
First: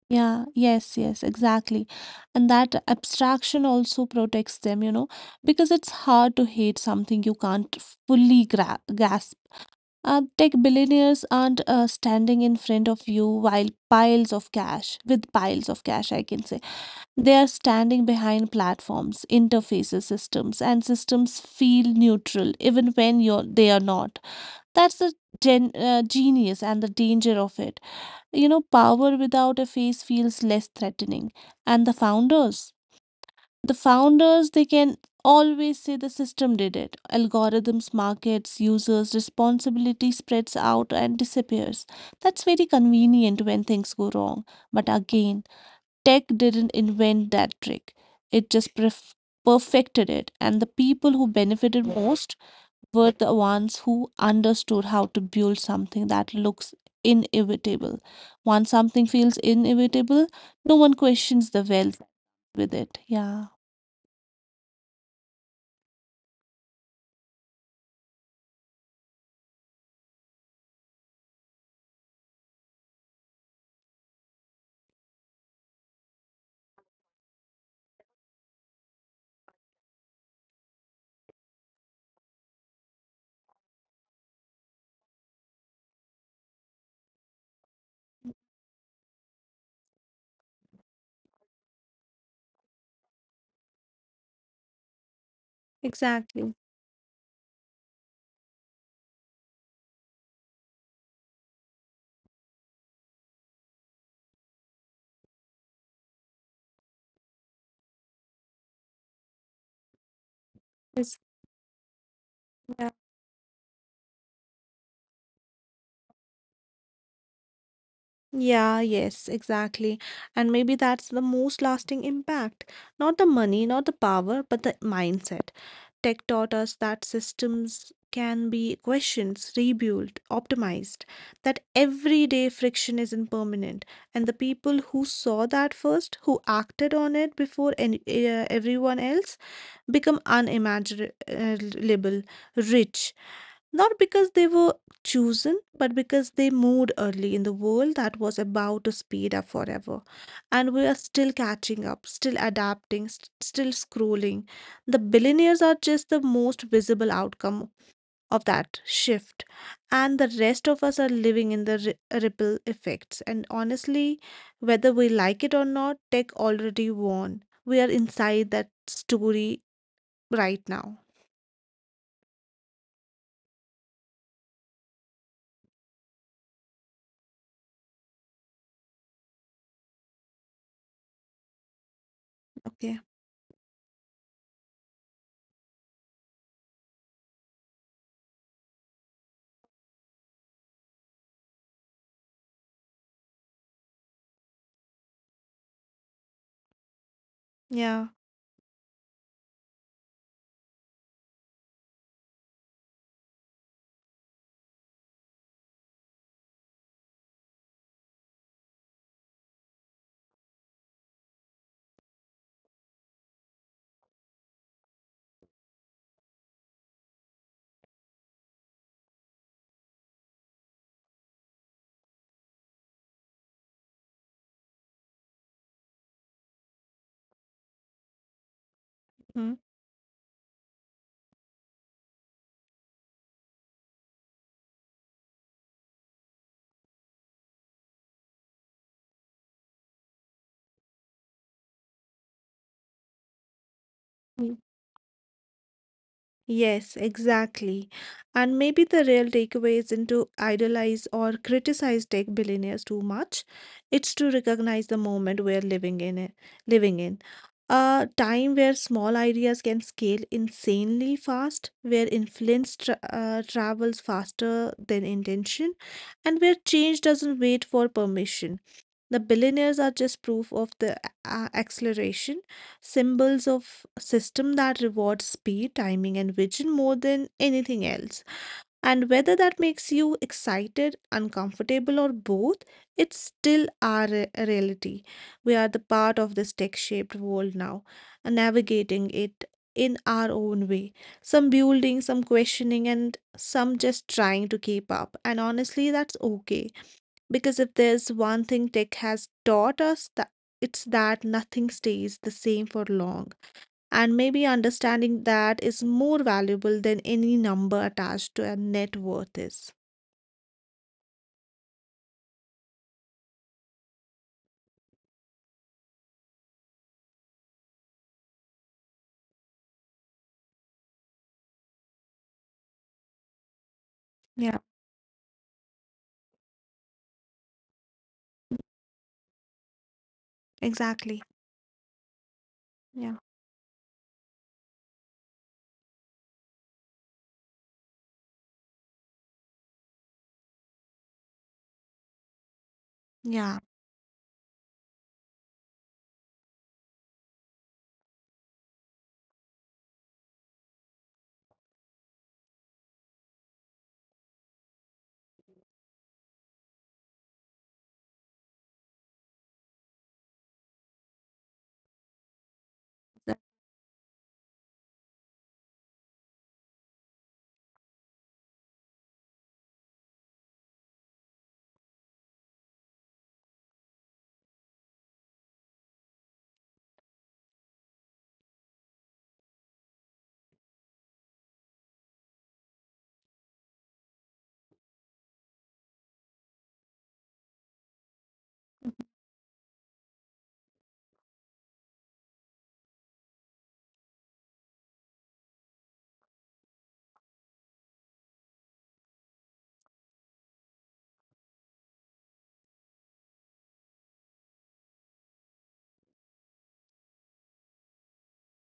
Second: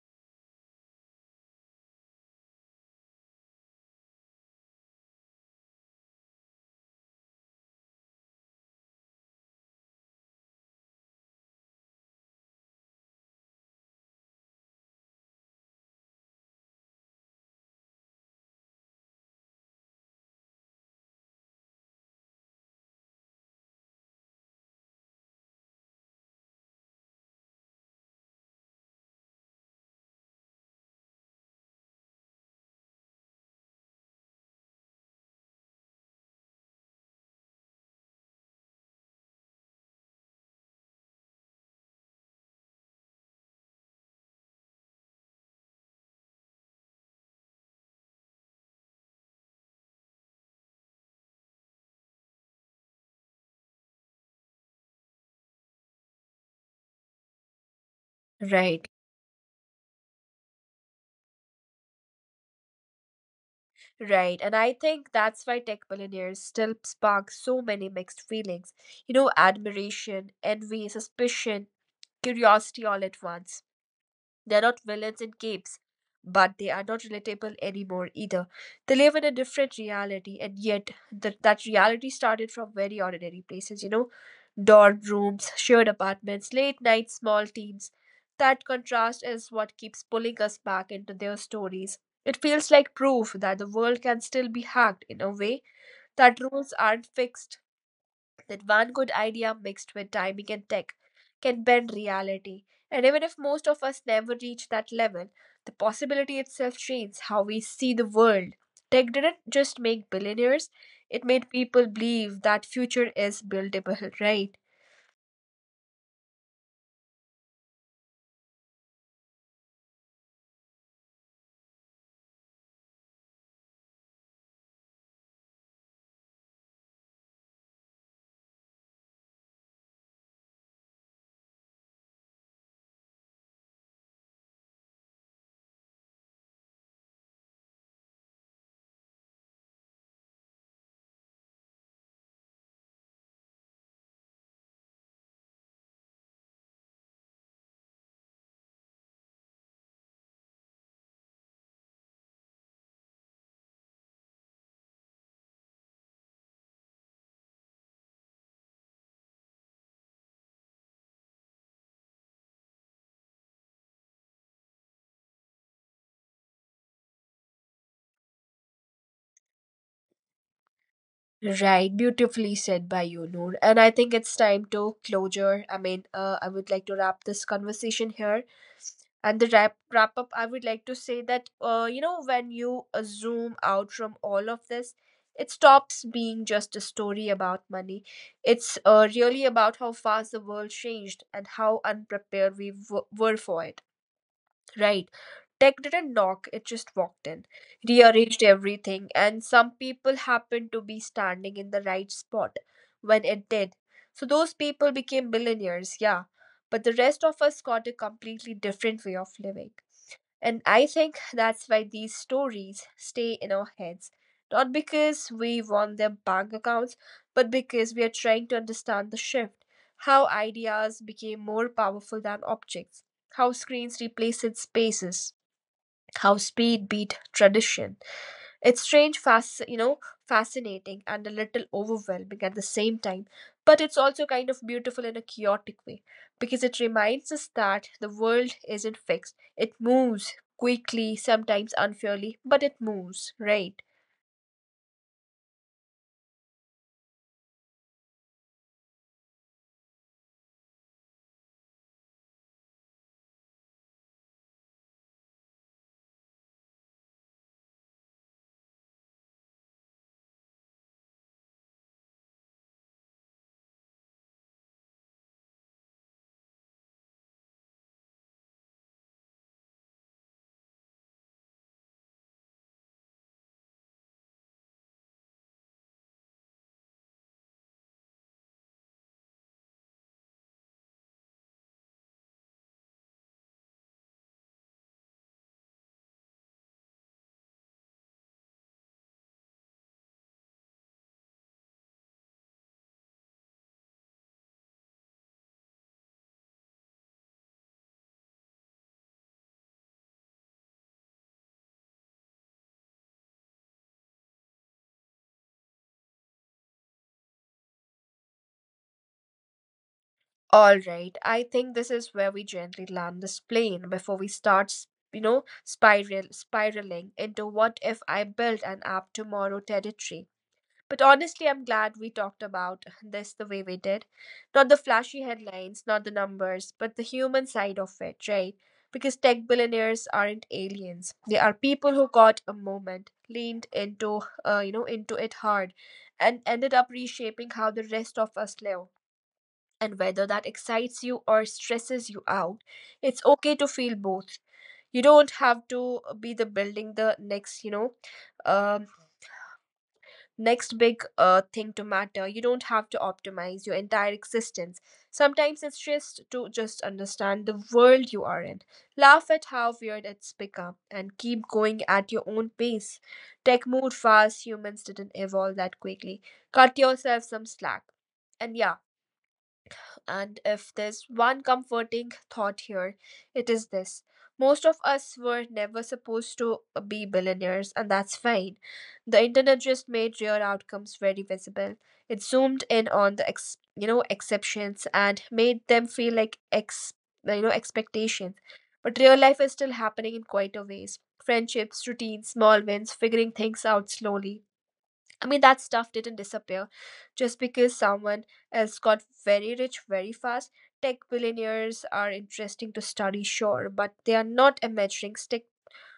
yeah. Yes. Yes. Exactly. And that abstraction also protects them, you know, because it's hard to hate something you can't fully gra- grasp. Uh, tech billionaires aren't uh, standing in front of you while piles of cash, with piles of cash, I can say. They are standing behind platforms, interfaces, systems, and systems feel neutral even when you're, they are not. That's the gen, uh, genius and the danger of it. You know, power without a face feels less threatening. And the founders, the founders, they can always say the system did it. Algorithms, markets, users, responsibility spreads out and disappears. That's very convenient when things go wrong. But again, tech didn't invent that trick, it just perf- perfected it. And the people who benefited most were the ones who understood how to build something that looks inevitable. Once Right. something feels inevitable, no one questions the wealth with it. Yeah. Right, and I think that's why tech billionaires still spark so many mixed feelings. You know, admiration, envy, suspicion, curiosity all at once. They're not villains in games, but they are not relatable anymore either. They live in a different reality, and yet that that reality started from very ordinary places, you know, dorm rooms, shared apartments, late night small teams. That contrast is what keeps pulling us back into their stories. It feels like proof that the world can still be hacked in a way, that Exactly. rules aren't fixed, that one good idea mixed with timing and tech can bend reality. And even if most of us never reach that level, the possibility itself changes how we see the world. Tech didn't just make billionaires, it It's, made people believe that yeah. future is buildable, (laughs) right? Yeah, yes, exactly. And maybe that's the most lasting impact. Not the money, not the power, but the mindset. Tech taught us that systems can be questioned, rebuilt, optimized, that everyday friction is impermanent. And the people who saw that first, who acted on it before any, uh, everyone else, become unimaginable, rich, not because they were chosen, but because they moved early in the world that was about to speed up forever. And we are still catching up, still adapting, st- still scrolling. The billionaires are just the most visible outcome of that shift. And the rest of us are living in the ri- ripple effects. And honestly, whether we like it or not, tech already won. We are inside that story right now. Right, beautifully said by you, Noor. And I think it's time to closure. I mean, uh, I would like to wrap this conversation here. And the wrap wrap up, I would like to say that uh, you know, when you uh, Okay. zoom out from all of this, it stops being just a story about money. It's uh, really about how fast the world changed and how unprepared we w- were for it. Right? Tech didn't knock; it just walked in, Yeah. rearranged everything, and some people happened to be standing in the right spot when it did. So those people became billionaires, yeah, but the rest of us got a completely different way of living. And I think that's why these stories stay in our heads. Not because we want their bank accounts, but because we are trying to understand the shift. How ideas became more powerful than objects, how screens replaced spaces, how speed beat tradition. It's strange, fast, Mhm. you know, fascinating and a little overwhelming at the same time, but it's also kind of beautiful in a chaotic way because it reminds us that the world isn't fixed. It moves quickly, sometimes unfairly, but it moves, right? Yeah. Yes, exactly. And maybe the real takeaway isn't to idolize or criticize tech billionaires too much. It's to recognize the moment we're living in it, living in. A time where small ideas can scale insanely fast, where influence tra uh, travels faster than intention, and where change doesn't wait for permission. The billionaires are just proof of the a- acceleration, symbols of a system that rewards speed, timing, and vision more than anything else. And whether that makes you excited, uncomfortable, or both, it's still our re- reality. We are the part of this tech shaped world now, and navigating it in our own way. Some building, some questioning, and some just trying to keep up. And honestly, that's okay because if there's one thing tech has taught us, that it's that nothing stays the same for long. And maybe understanding that is more valuable than any number attached to a net worth is. All right, I think this is where we gently land this plane before we start, s- you know, spiral spiraling into what if I built an app tomorrow territory. But honestly, I'm Yeah, glad we talked about this the way we did. Not the flashy headlines, not the numbers, but the human side of it, exactly. right? Because tech billionaires Yeah, aren't aliens. They are people who got a moment, leaned into, uh, you know, into it hard, and ended up reshaping how the rest of us live. And whether that yeah, excites you or stresses you out, it's okay to feel both. You don't have to be the building the next, you know, um, next big uh, thing to matter. You don't have to optimize your entire existence. Sometimes it's just to just understand the world you are in, laugh at how weird it's become, and keep going at your own pace. Tech moved fast, humans didn't evolve that quickly. Cut yourself some slack. And yeah, and if there's one comforting thought here, it is this. Most of us were never supposed to be billionaires, and that's fine. The internet just made rare outcomes very visible. It zoomed in on the ex- you know, exceptions and made them feel like ex you know, expectations. But real life is still happening in quieter ways. Friendships, routines, small wins, figuring things out slowly. I mean, that stuff didn't disappear just because someone else got very rich very fast. Tech billionaires are interesting to study, sure, but they are not a measuring stick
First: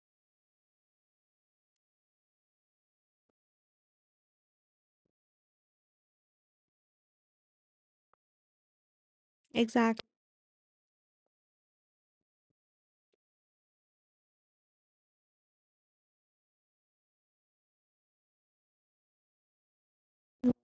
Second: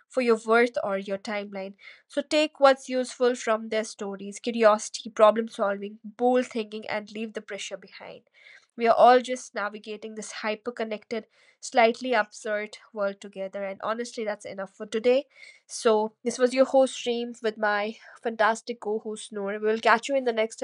for your worth or your timeline. So take what's useful from their stories: curiosity, problem solving, bold thinking, and leave the pressure behind. We are all just exactly. navigating this hyper connected, slightly absurd world together. And honestly, that's enough for today. So, this was your host, Stream, with my fantastic co host, Noor. We'll catch you in the next